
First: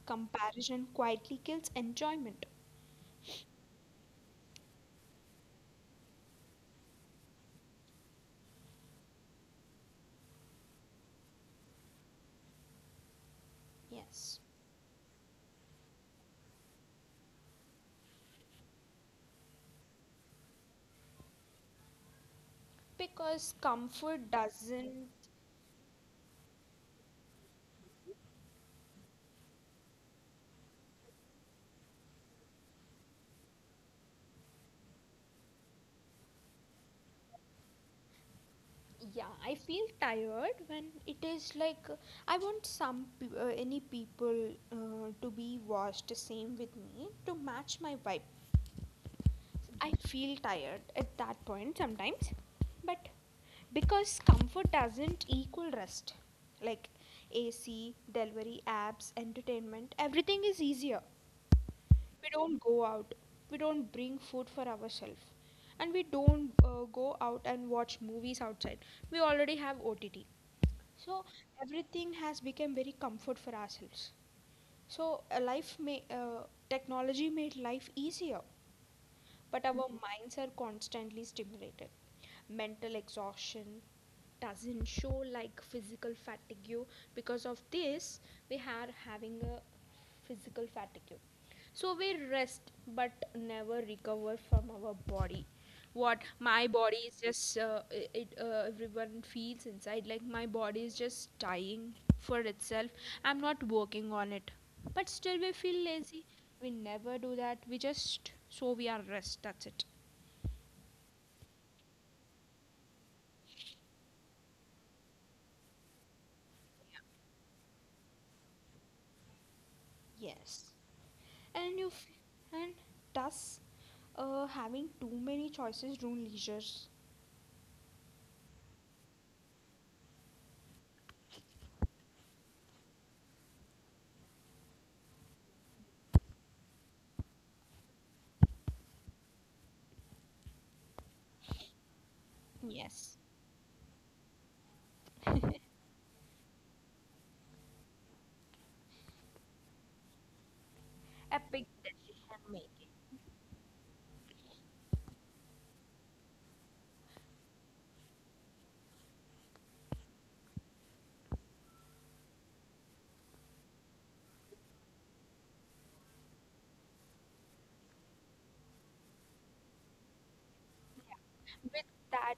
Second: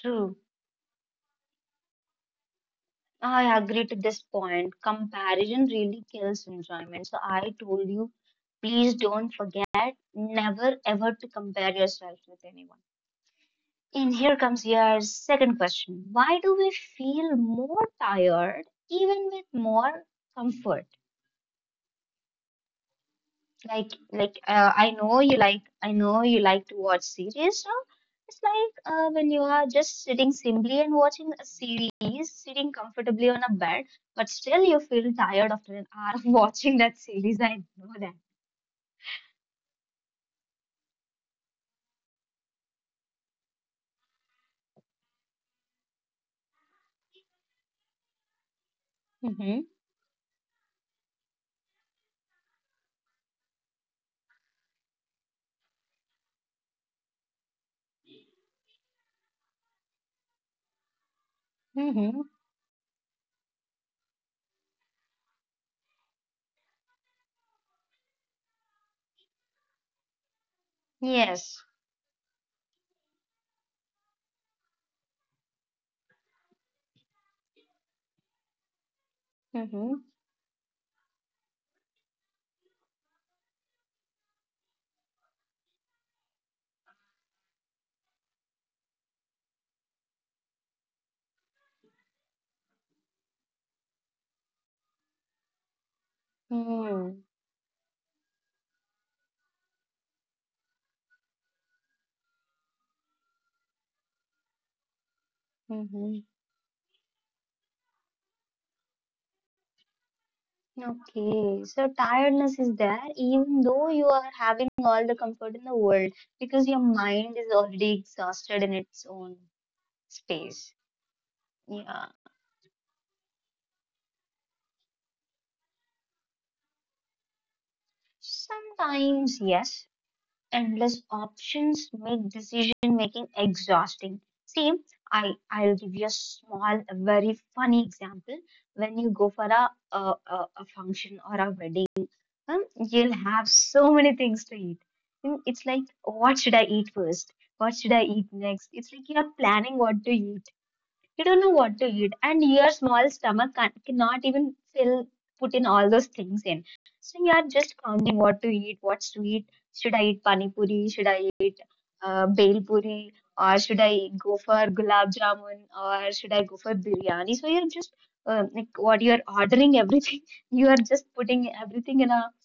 [SPEAKER 2] True.
[SPEAKER 1] Comparison quietly kills enjoyment.
[SPEAKER 2] I agree to this point. Comparison really kills enjoyment. So I told you, please don't forget never ever to compare yourself with anyone. And here
[SPEAKER 1] Yes.
[SPEAKER 2] comes your second question. Why do we feel more tired even with more comfort?
[SPEAKER 1] Because comfort
[SPEAKER 2] I
[SPEAKER 1] doesn't.
[SPEAKER 2] know you like, I know you like to watch series now. It's like when you are just sitting simply and watching a series, sitting comfortably on a bed, but still you feel tired after an hour of watching that series. I know that.
[SPEAKER 1] Yeah, I feel tired when it is like I want some any people to be washed the same with me to match my vibe.
[SPEAKER 2] Mm-hmm.
[SPEAKER 1] I feel tired at that point sometimes, but because comfort doesn't equal rest, like AC, delivery apps, entertainment, everything is easier.
[SPEAKER 2] Mm-hmm.
[SPEAKER 1] We don't go out, we don't bring food for ourselves, and we don't go out and watch movies outside. We already have OTT, so
[SPEAKER 2] Yes.
[SPEAKER 1] everything has become very comfort for ourselves. So, a life may technology made life easier, but our
[SPEAKER 2] Mm-hmm.
[SPEAKER 1] minds are constantly stimulated. Mental exhaustion doesn't show like physical fatigue. Because of this, we are having a physical fatigue, so we rest but never recover from our body. What my body
[SPEAKER 2] Mm-hmm.
[SPEAKER 1] is just it everyone feels inside, like my body is just dying for itself, I'm not working on it, but still we feel
[SPEAKER 2] Mm-hmm.
[SPEAKER 1] lazy. We never do that, we just, so we are rest, that's it.
[SPEAKER 2] Okay, so tiredness is there even though you are having all the comfort in the world because your mind is already exhausted in its own space.
[SPEAKER 1] Yes. And
[SPEAKER 2] Yeah.
[SPEAKER 1] and thus, having too many choices ruin leisure?
[SPEAKER 2] Sometimes, yes, endless options make decision making exhausting. See, I'll give you a small, a very funny example. When you go for a function or a wedding, you'll
[SPEAKER 1] Yes.
[SPEAKER 2] have so many things to eat. Mm, it's like, what should I eat first? What should I eat next? It's like you're planning what to eat. You don't
[SPEAKER 1] A
[SPEAKER 2] know
[SPEAKER 1] big
[SPEAKER 2] what to eat, and
[SPEAKER 1] decision
[SPEAKER 2] your
[SPEAKER 1] made.
[SPEAKER 2] small stomach cannot even fill put in all those things in. So you are just counting what to eat, what sweet should I eat? Pani puri? Should I eat bhel puri? Or should I go for gulab jamun? Or should I go for biryani? So you're just like what you're ordering everything. You are just putting
[SPEAKER 1] With
[SPEAKER 2] everything in a
[SPEAKER 1] that,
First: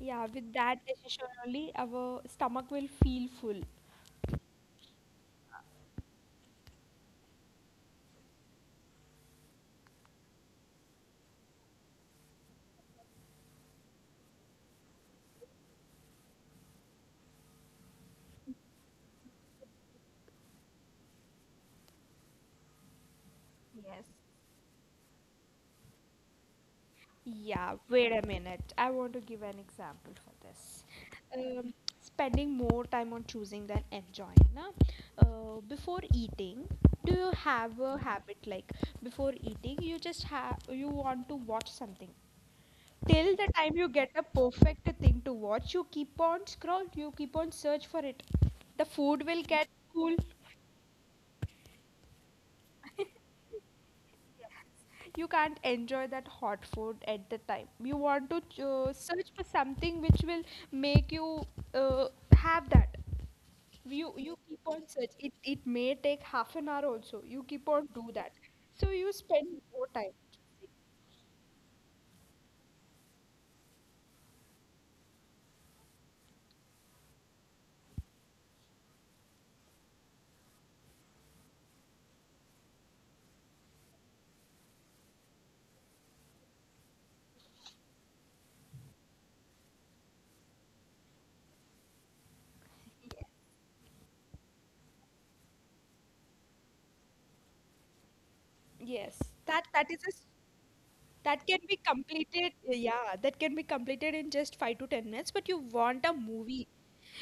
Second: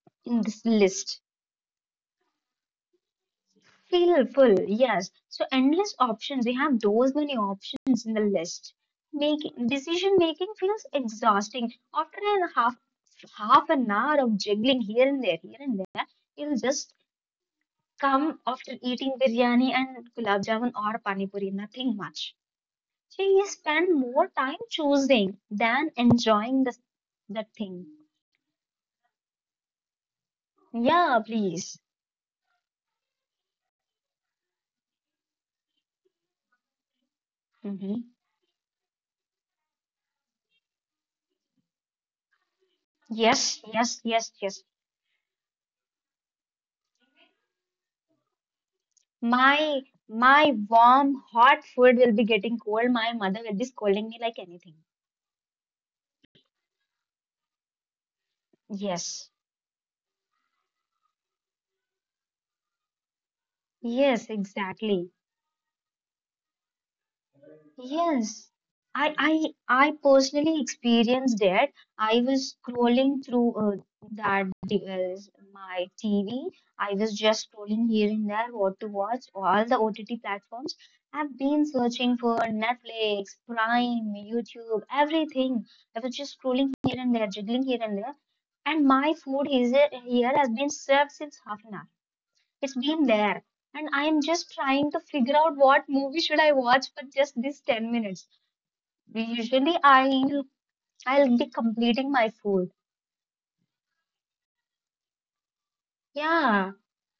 [SPEAKER 1] yeah,
[SPEAKER 2] in
[SPEAKER 1] with
[SPEAKER 2] this
[SPEAKER 1] that
[SPEAKER 2] list.
[SPEAKER 1] decision only our stomach will feel full.
[SPEAKER 2] Feel full, yes. So endless options. We have those many options in the list. Making decision making feels exhausting. After an half an hour of juggling here and there, you'll just come after eating biryani and gulab jamun or pani puri, nothing much. So you spend
[SPEAKER 1] Yes.
[SPEAKER 2] more time choosing than enjoying the
[SPEAKER 1] Yeah,
[SPEAKER 2] thing.
[SPEAKER 1] wait a minute. I want to give an example for this.
[SPEAKER 2] Yeah,
[SPEAKER 1] Um,
[SPEAKER 2] please.
[SPEAKER 1] spending more time on choosing than enjoying. Na? Before eating, do you have a
[SPEAKER 2] Hmm.
[SPEAKER 1] habit like, before eating, you just have you want to watch something? Till the
[SPEAKER 2] Yes,
[SPEAKER 1] time you
[SPEAKER 2] yes,
[SPEAKER 1] get a
[SPEAKER 2] yes, yes.
[SPEAKER 1] perfect thing to watch, you keep on scroll, you keep on search for it. The food will get
[SPEAKER 2] My
[SPEAKER 1] cool,
[SPEAKER 2] my warm hot food will be getting cold. My mother will be scolding me like anything.
[SPEAKER 1] you can't enjoy that hot food at the time you want to search
[SPEAKER 2] Yes.
[SPEAKER 1] for something which will make you uh, have that, you
[SPEAKER 2] Yes,
[SPEAKER 1] you keep on search
[SPEAKER 2] exactly.
[SPEAKER 1] it, it may take half an hour also, you keep on do that.
[SPEAKER 2] Yes.
[SPEAKER 1] So
[SPEAKER 2] I
[SPEAKER 1] you spend
[SPEAKER 2] I I
[SPEAKER 1] more time,
[SPEAKER 2] personally experienced that. I was scrolling through that device, my TV. I was just scrolling here and there what to watch, all the OTT platforms. I've been searching for Netflix, Prime, YouTube, everything. I was just scrolling here and there, jiggling here and there. And my food is here has been served since half an hour. It's been there. And I am just trying to figure out what movie should I watch for just these 10 minutes.
[SPEAKER 1] yes, that
[SPEAKER 2] Usually
[SPEAKER 1] that is a s,
[SPEAKER 2] I'll
[SPEAKER 1] that
[SPEAKER 2] be
[SPEAKER 1] can be
[SPEAKER 2] completing my
[SPEAKER 1] completed,
[SPEAKER 2] food.
[SPEAKER 1] yeah, that can be completed in just 5 to 10 minutes, but you want a movie,
[SPEAKER 2] Yeah,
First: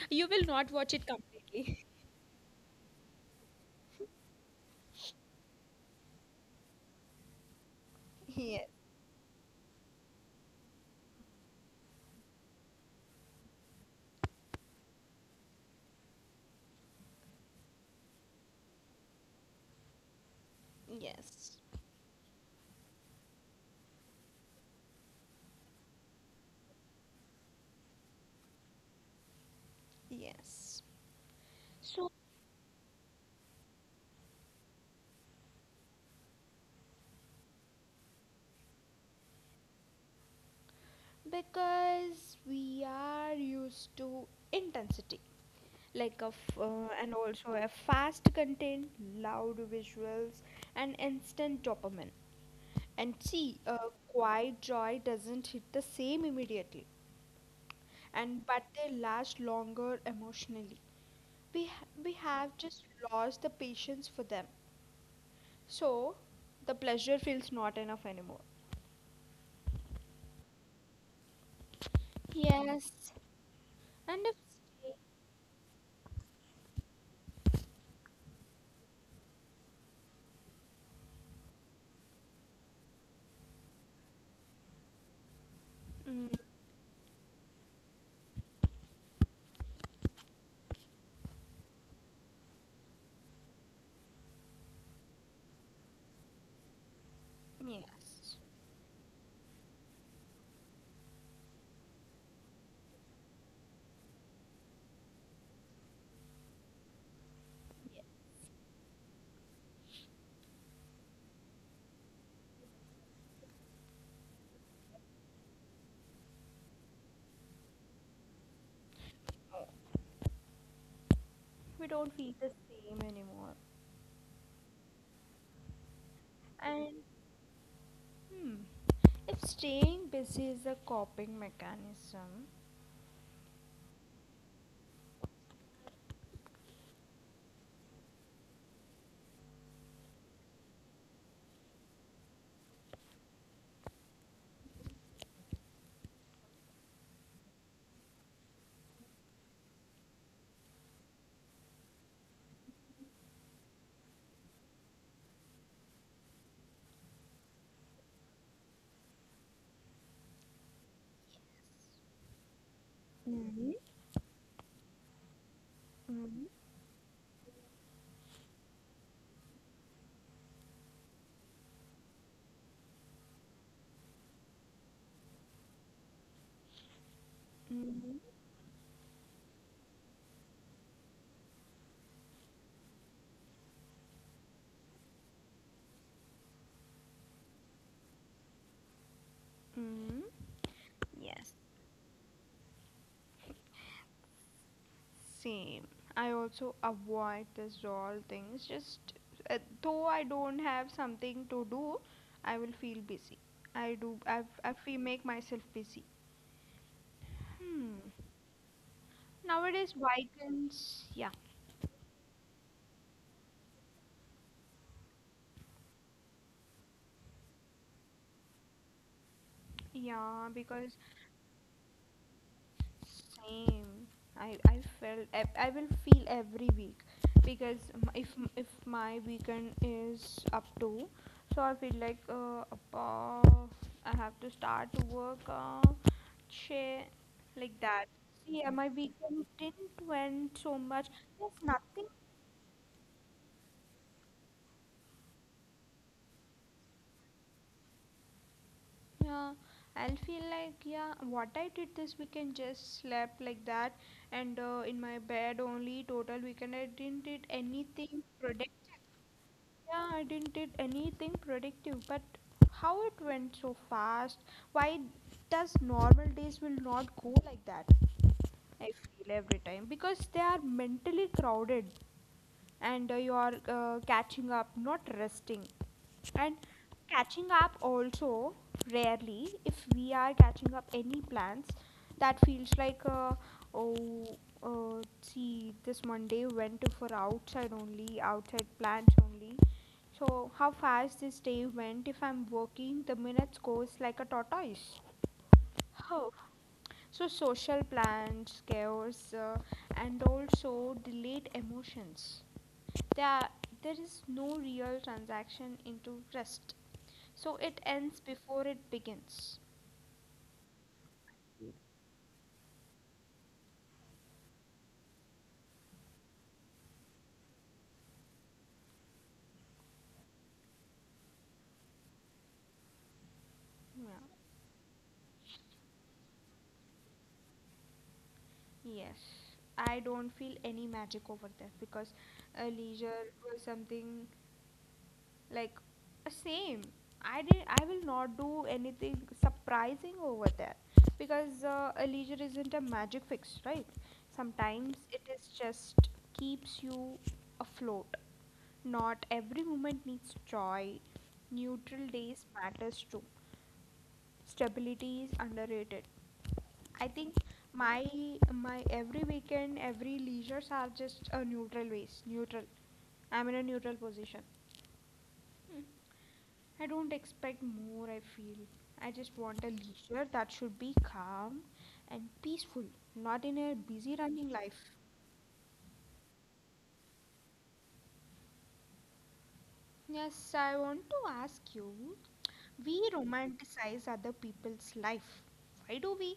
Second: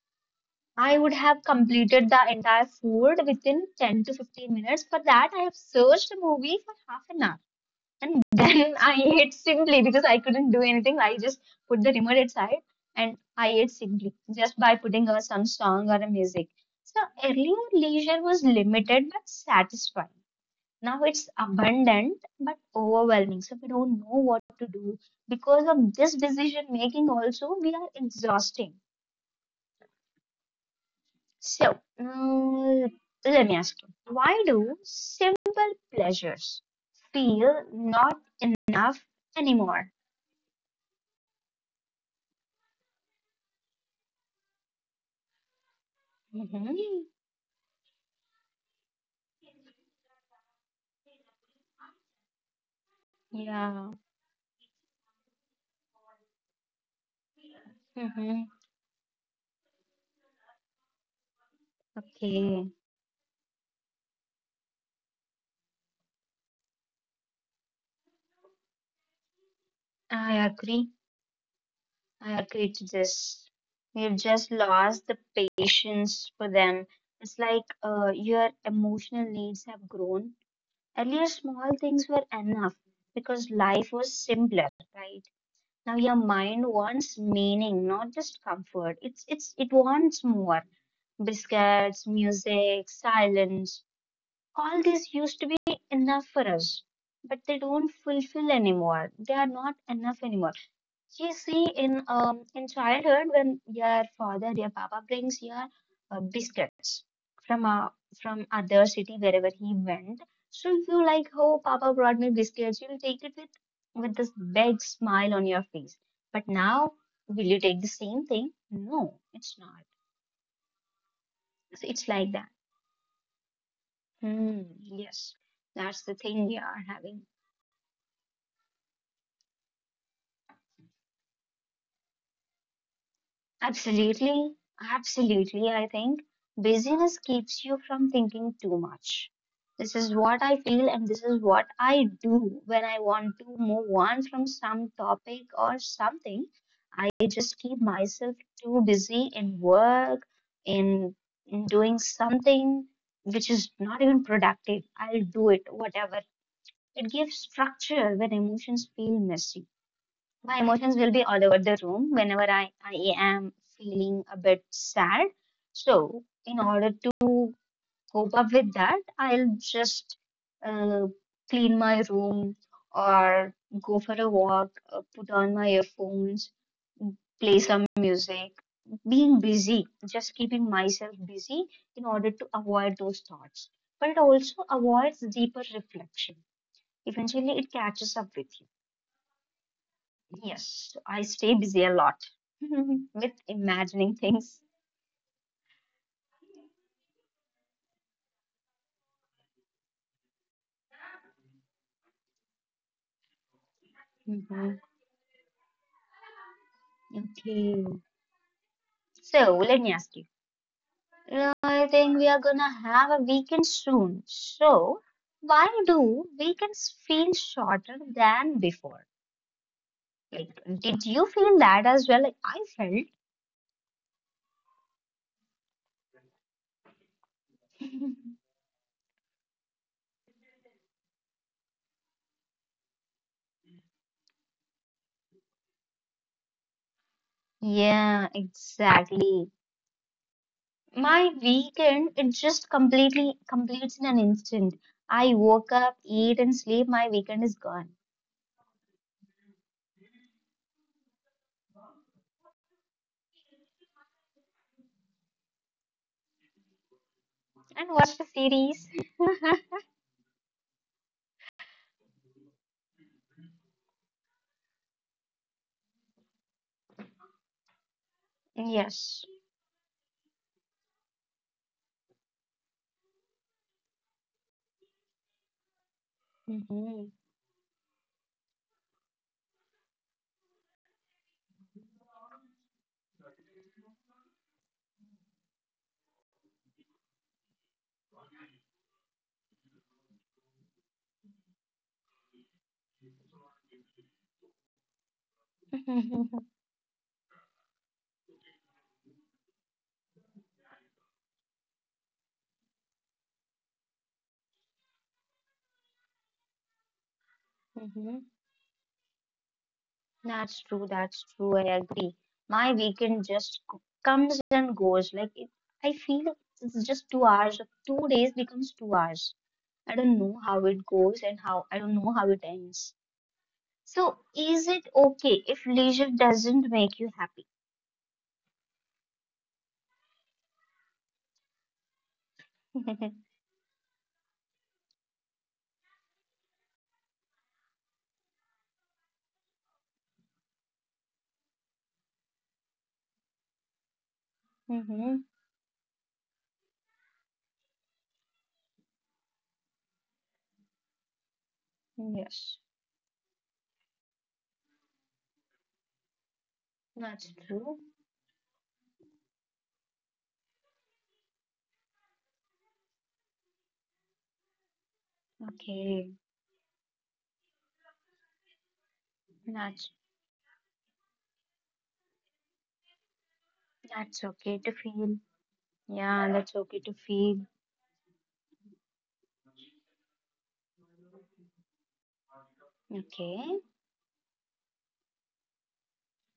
[SPEAKER 1] you will not watch
[SPEAKER 2] I
[SPEAKER 1] it
[SPEAKER 2] would have
[SPEAKER 1] completely.
[SPEAKER 2] completed the entire food within 10 to 15 minutes. For that I have searched a movie for half an hour. And
[SPEAKER 1] Yes.
[SPEAKER 2] then I ate simply because I couldn't do anything. I just put the remote aside and I ate simply just by putting on some song or a music. So earlier leisure was limited but satisfying. Now it's
[SPEAKER 1] Yes.
[SPEAKER 2] abundant but overwhelming. So we don't know what to do. Because of this decision making also, we are exhausting.
[SPEAKER 1] Yes.
[SPEAKER 2] So
[SPEAKER 1] So,
[SPEAKER 2] let me ask you, why do simple pleasures feel not enough anymore?
[SPEAKER 1] because we are used to intensity, like of and
[SPEAKER 2] Mhm.
[SPEAKER 1] also a fast content, loud visuals, and instant dopamine. And see,
[SPEAKER 2] Yeah.
[SPEAKER 1] quiet joy doesn't hit the same immediately, and
[SPEAKER 2] Mhm.
[SPEAKER 1] but they last longer emotionally. We have
[SPEAKER 2] Okay.
[SPEAKER 1] just lost the patience for them, so the pleasure feels not enough anymore.
[SPEAKER 2] I agree. I agree to
[SPEAKER 1] Yes.
[SPEAKER 2] this. We've
[SPEAKER 1] And if,
[SPEAKER 2] just lost the patience for them. It's like your emotional needs have grown. Earlier, small things were enough because life was simpler, right? Now your
[SPEAKER 1] mm,
[SPEAKER 2] mind wants meaning, not just comfort. It's it wants more. Biscuits, music, silence. All these used to be enough for us, but they don't
[SPEAKER 1] yes.
[SPEAKER 2] fulfill anymore. They are not enough anymore. You see, in childhood, when your father, your papa brings your biscuits from a from other city wherever he went, so you like, oh, papa brought me biscuits. You'll take it with this big smile on your face. But now, will you take the same thing? No, it's not. So
[SPEAKER 1] We
[SPEAKER 2] it's
[SPEAKER 1] don't
[SPEAKER 2] like
[SPEAKER 1] feel
[SPEAKER 2] that.
[SPEAKER 1] the same anymore.
[SPEAKER 2] Hmm, yes, that's the thing we are
[SPEAKER 1] And
[SPEAKER 2] having.
[SPEAKER 1] hmm, if staying busy is a coping mechanism,
[SPEAKER 2] Absolutely, absolutely. I think busyness keeps you from thinking too much. This is what I feel, and this is what I do when I want to move on from some topic or something. I just keep myself too busy in work, in, in doing something which is not even productive. I'll do it, whatever. It gives structure when emotions feel messy. My emotions will be all over the room whenever I am
[SPEAKER 1] mm-hmm,
[SPEAKER 2] feeling a bit sad. So,
[SPEAKER 1] mm,
[SPEAKER 2] in order to cope up with that, I'll just uh, clean my room or go for a walk, put on my earphones, play some
[SPEAKER 1] mm,
[SPEAKER 2] music. Being busy, just keeping myself busy in order to avoid those thoughts. But it also avoids deeper reflection. Eventually, it catches up with you.
[SPEAKER 1] mm,
[SPEAKER 2] Yes, I stay
[SPEAKER 1] yes,
[SPEAKER 2] busy a lot with imagining things.
[SPEAKER 1] same. I also avoid this all things. Just though I don't have something to do, I will feel busy. I do. I
[SPEAKER 2] Mhm.
[SPEAKER 1] feel make myself busy.
[SPEAKER 2] Okay.
[SPEAKER 1] Hmm.
[SPEAKER 2] So let me
[SPEAKER 1] Nowadays,
[SPEAKER 2] ask you.
[SPEAKER 1] vegans, yeah,
[SPEAKER 2] I think we are gonna have a weekend soon. So why do weekends feel shorter than before?
[SPEAKER 1] yeah,
[SPEAKER 2] Like,
[SPEAKER 1] because
[SPEAKER 2] did you feel that as well? Like I felt.
[SPEAKER 1] same. I felt I will feel every week because m-, if my weekend is up to, so I feel like appa, I have to start to work share, like that.
[SPEAKER 2] Yeah,
[SPEAKER 1] Yeah, my weekend
[SPEAKER 2] exactly.
[SPEAKER 1] didn't went so much.
[SPEAKER 2] My
[SPEAKER 1] There's nothing.
[SPEAKER 2] weekend, it just completely completes in an instant. I woke up, eat, and sleep. My weekend is gone.
[SPEAKER 1] Yeah, I'll feel like yeah, what I did this weekend, just slept like that, and in my bed only. Total weekend I didn't did
[SPEAKER 2] And watch
[SPEAKER 1] anything
[SPEAKER 2] the
[SPEAKER 1] productive.
[SPEAKER 2] series?
[SPEAKER 1] Yeah, I didn't did anything productive, but how it went so fast? Why does normal days will not go like that? I
[SPEAKER 2] Yes.
[SPEAKER 1] feel every time because they are mentally crowded and you are catching up, not resting. And
[SPEAKER 2] hmm
[SPEAKER 1] catching up also rarely, if we are catching up any plans, that feels like oh, see, this Monday went for outside only, outside plans only. So how fast this day went? If I'm working, the minutes goes like a tortoise. Oh.
[SPEAKER 2] hmm
[SPEAKER 1] So social plans, chaos, and also delayed emotions there, there is no real transaction into rest, so it ends before it begins.
[SPEAKER 2] That's true. That's true. I agree. My weekend just comes and goes. Like it, I feel like it's just 2 hours. Two days becomes 2 hours. I don't know how it goes and how I don't know how it ends. So
[SPEAKER 1] Yeah.
[SPEAKER 2] is it okay if leisure doesn't make you happy?
[SPEAKER 1] Yes, I don't feel any magic over there because leisure was something like same, I did, I will not do anything surprising over there because a leisure isn't a magic fix, right? Sometimes
[SPEAKER 2] hmm
[SPEAKER 1] it is just keeps you afloat, not every moment needs joy, neutral days
[SPEAKER 2] Yes,
[SPEAKER 1] matters too, stability is underrated. I
[SPEAKER 2] that's
[SPEAKER 1] think
[SPEAKER 2] true.
[SPEAKER 1] my my every weekend, every leisures are just a neutral ways, neutral. I'm in a neutral position. Hmm.
[SPEAKER 2] Okay,
[SPEAKER 1] I don't expect more, I feel. I just want a
[SPEAKER 2] that's
[SPEAKER 1] leisure that should be calm and peaceful, not in a busy
[SPEAKER 2] that's
[SPEAKER 1] running
[SPEAKER 2] okay to
[SPEAKER 1] life.
[SPEAKER 2] feel. Yeah, that's okay to feel.
[SPEAKER 1] Yes, I want to ask you, we
[SPEAKER 2] Okay.
[SPEAKER 1] romanticize other people's life. Why do we?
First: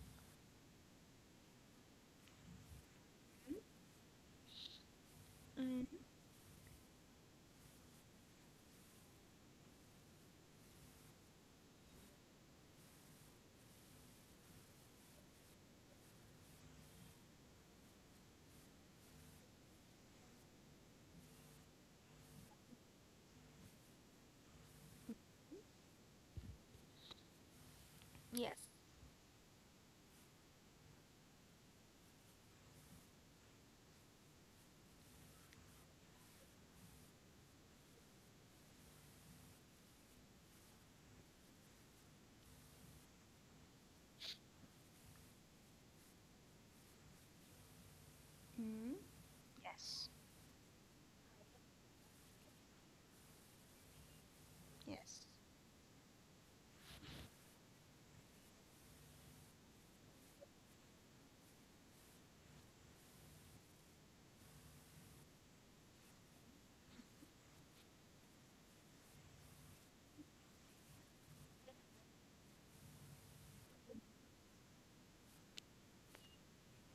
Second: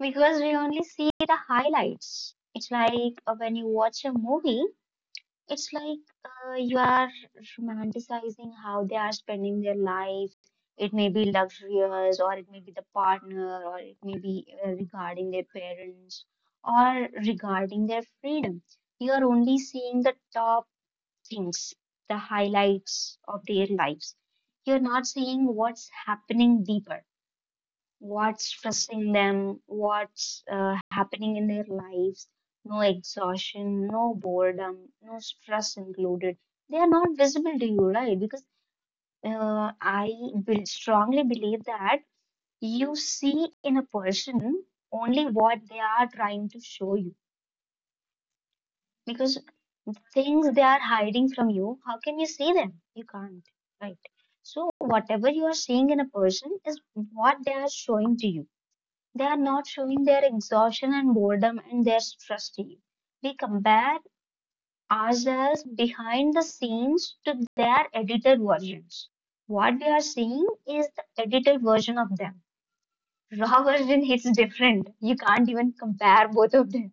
[SPEAKER 2] Because we only see the highlights. It's like when you watch a movie, it's
[SPEAKER 1] Mm,
[SPEAKER 2] like you are romanticizing how they are spending their life. It may be luxurious, or it may be the partner, or it may be regarding their parents, or regarding their freedom. You are only seeing the top things, the highlights of their lives. You're not seeing what's happening deeper, what's
[SPEAKER 1] yes,
[SPEAKER 2] stressing them, what's happening in their lives. No exhaustion, no boredom, no stress included. They are not visible to you, right? Because I will strongly believe that you see in a person only what they are trying to show you.
[SPEAKER 1] hmm?
[SPEAKER 2] Because
[SPEAKER 1] Yes,
[SPEAKER 2] things they are hiding from you, how can you see them? You can't, right? So, whatever
[SPEAKER 1] yes.
[SPEAKER 2] you are seeing in a person is what they are showing to you. They are not showing their exhaustion and boredom and their stress to you. We compare ourselves behind the scenes to their edited versions. What we are seeing is the edited version of them. Raw version is different. You can't even compare both of them.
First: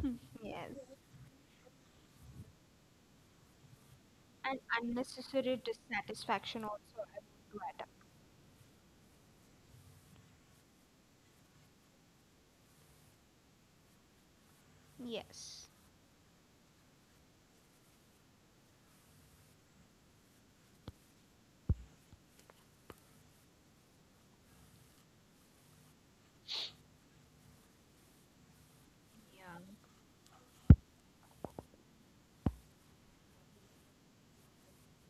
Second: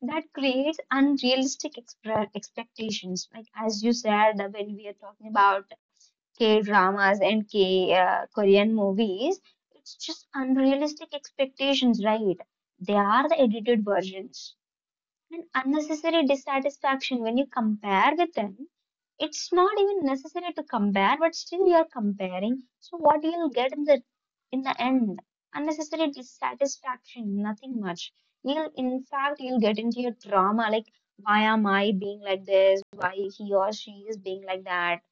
[SPEAKER 1] Hmm,
[SPEAKER 2] That
[SPEAKER 1] yes.
[SPEAKER 2] creates unrealistic expectations. Like as you said,
[SPEAKER 1] And
[SPEAKER 2] when we are talking
[SPEAKER 1] unnecessary
[SPEAKER 2] about K
[SPEAKER 1] dissatisfaction also,
[SPEAKER 2] dramas
[SPEAKER 1] I want
[SPEAKER 2] and
[SPEAKER 1] to add up.
[SPEAKER 2] K Korean movies, it's just unrealistic expectations, right? They are the edited versions. And
[SPEAKER 1] Yes.
[SPEAKER 2] unnecessary dissatisfaction when you compare with them. It's not even necessary to compare, but still you're comparing. So what you'll get in the end? Unnecessary dissatisfaction, nothing much. You'll in fact
[SPEAKER 1] Yeah.
[SPEAKER 2] you'll get into your drama like why am I being like this? Why he or she is being like that?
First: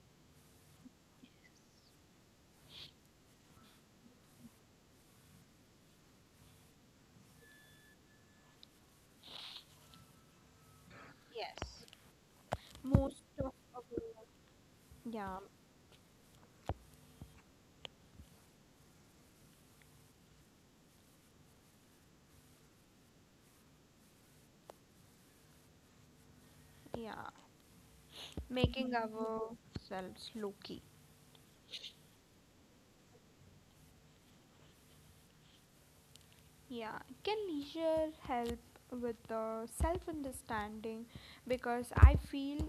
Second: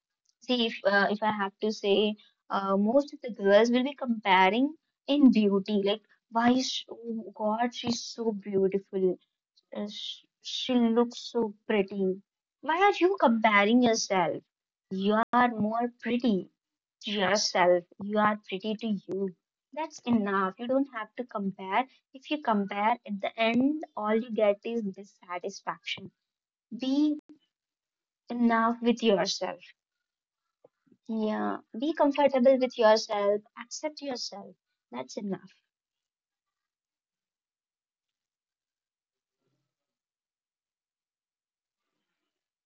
[SPEAKER 2] See, if I have to say, most of the girls will be comparing in beauty, like why is oh God, she's so beautiful, sh she looks so
[SPEAKER 1] Yes.
[SPEAKER 2] pretty. Why are you
[SPEAKER 1] Most of our,
[SPEAKER 2] comparing yourself? You
[SPEAKER 1] yeah,
[SPEAKER 2] are more pretty to yourself. You are pretty to you. That's enough. You don't have to compare. If you compare at the end, all you get is dissatisfaction. Be
[SPEAKER 1] yeah,
[SPEAKER 2] enough
[SPEAKER 1] making
[SPEAKER 2] with yourself.
[SPEAKER 1] ourselves low-key.
[SPEAKER 2] Yeah, be comfortable with yourself, accept yourself. That's enough.
[SPEAKER 1] Yeah, can leisure help with the self-understanding? Because I feel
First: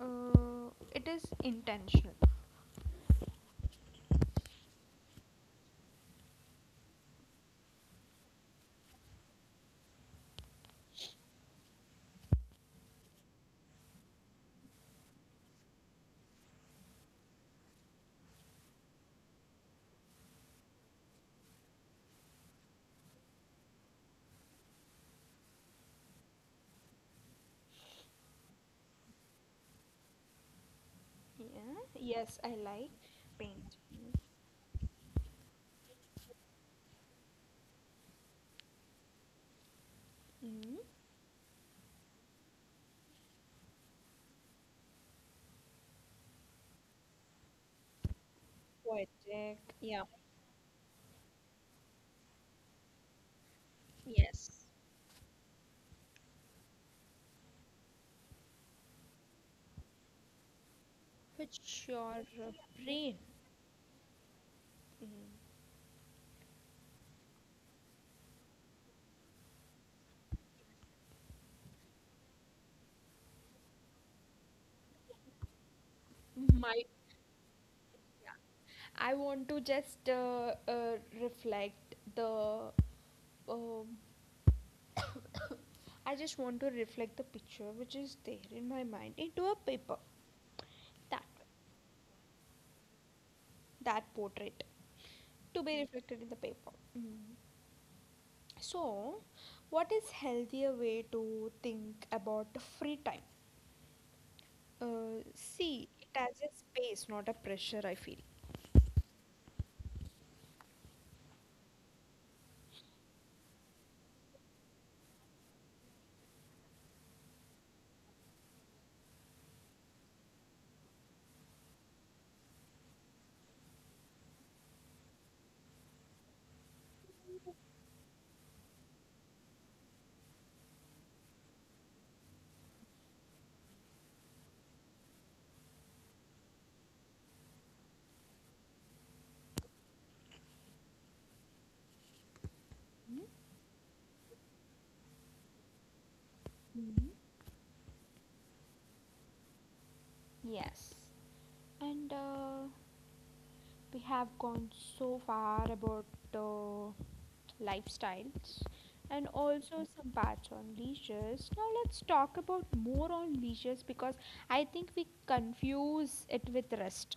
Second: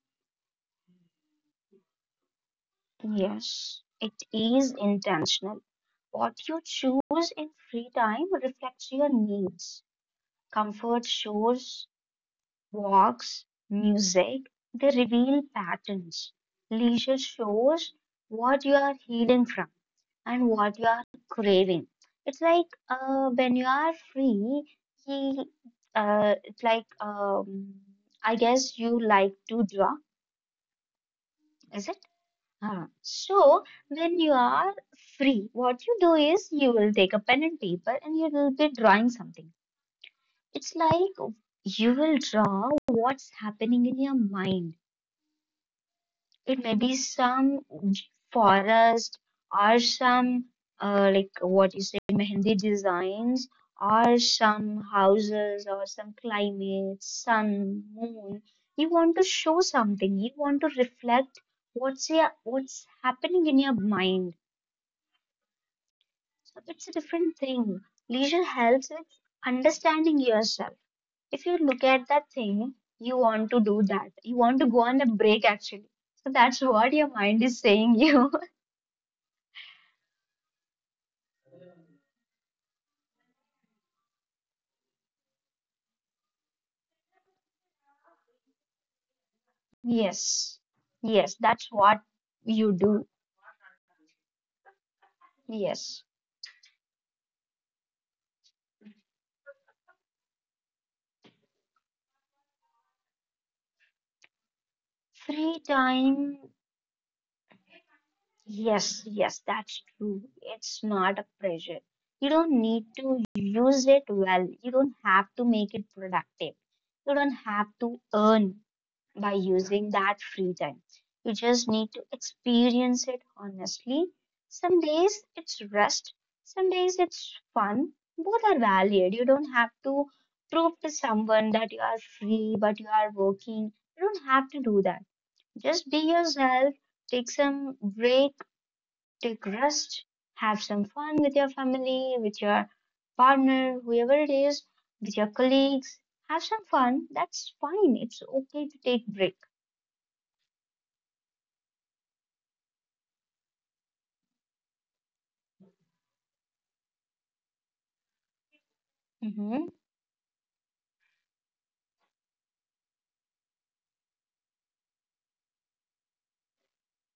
[SPEAKER 1] it is intentional.
[SPEAKER 2] Yes, it is intentional. What you choose in free time reflects your needs. Comfort shows, walks, music, they reveal patterns. Leisure shows what you are hidden from, and what you are craving. It's like when you are free, he, it's like I guess you like to draw,
[SPEAKER 1] Yeah,
[SPEAKER 2] is it?
[SPEAKER 1] yes, I
[SPEAKER 2] Huh.
[SPEAKER 1] like
[SPEAKER 2] So
[SPEAKER 1] painting,
[SPEAKER 2] when you are free, what you do is you will take a pen and paper and you will be drawing something. It's
[SPEAKER 1] mm,
[SPEAKER 2] like you will draw what's happening in your mind. It may be some j- forest
[SPEAKER 1] poetic.
[SPEAKER 2] or
[SPEAKER 1] Yeah,
[SPEAKER 2] some like what you say Mehndi designs or
[SPEAKER 1] yes,
[SPEAKER 2] some houses or some climate, sun, moon. You want to show something. You want to reflect
[SPEAKER 1] which your
[SPEAKER 2] what's
[SPEAKER 1] brain?
[SPEAKER 2] happening in your mind. So it's a different thing. Leisure helps with understanding yourself. If you look at that thing, you want to do that. You want to go on a break actually. So that's what your mind is saying you.
[SPEAKER 1] I want to just reflect the. Um, I just want to reflect the picture which is there in my mind into a paper.
[SPEAKER 2] Yes,
[SPEAKER 1] That
[SPEAKER 2] yes, that's what you do.
[SPEAKER 1] that portrait to be
[SPEAKER 2] Yes.
[SPEAKER 1] reflected in the paper. Mm. So, what is healthier way to think about the free time?
[SPEAKER 2] Free
[SPEAKER 1] See it
[SPEAKER 2] time.
[SPEAKER 1] as a space, not a pressure. I feel.
[SPEAKER 2] Yes, yes, that's true. It's not a pressure. You don't need to use it well. You don't have to make it productive. You don't have to earn by using that free time. You just need to experience it honestly. Some days it's rest, some days it's fun. Both are valid. You don't have to prove to someone that you are free, but you are working. You don't have to do that. Just be yourself, take some break, take rest, have some fun with your family, with your partner, whoever it is, with your colleagues. Have some fun.
[SPEAKER 1] Mhm.
[SPEAKER 2] That's fine. It's okay to take break.
[SPEAKER 1] Yes. And we have gone so far about uh, lifestyles and
[SPEAKER 2] hmm
[SPEAKER 1] also some parts on leisures. Now let's talk about more on leisures because I think we confuse it with rest.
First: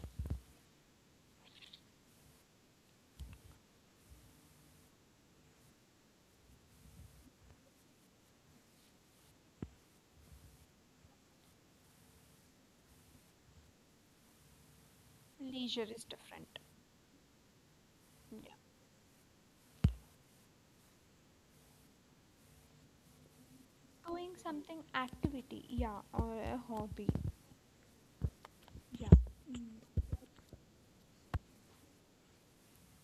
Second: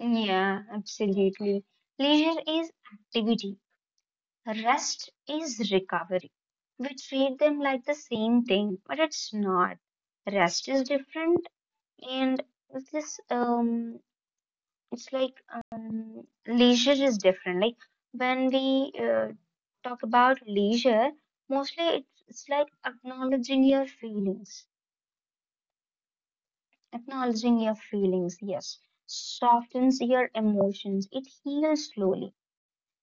[SPEAKER 2] Yeah, absolutely. Leisure is activity, rest is recovery. We treat them like the same thing, but it's not. Rest is different, and this it's like
[SPEAKER 1] Leisure is different.
[SPEAKER 2] leisure is different. Like when we talk about leisure, mostly it's like acknowledging your
[SPEAKER 1] Doing
[SPEAKER 2] feelings,
[SPEAKER 1] something activity, yeah, or a hobby.
[SPEAKER 2] acknowledging your feelings. Yes,
[SPEAKER 1] Yeah.
[SPEAKER 2] softens your emotions. It heals slowly.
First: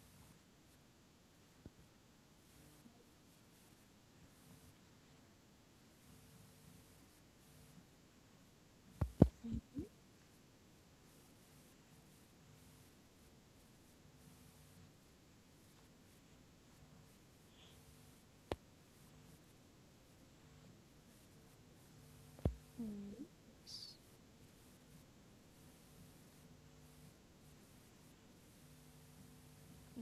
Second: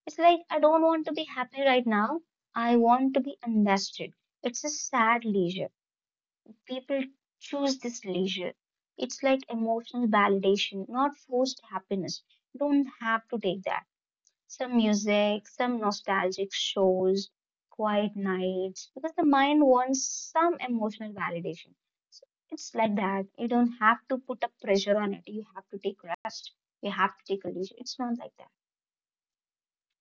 [SPEAKER 2] It's like I don't want to be happy right now. I want to be understood. It's a sad leisure. People choose this leisure. It's like emotional validation, not forced happiness. You don't have to take that. Some music, some nostalgic shows, quiet nights, because the mind wants some emotional validation. So it's like
[SPEAKER 1] Mm.
[SPEAKER 2] that. You don't
[SPEAKER 1] S-,
[SPEAKER 2] have to put a pressure on it. You have to take rest. You have to take a leisure. It's not like that.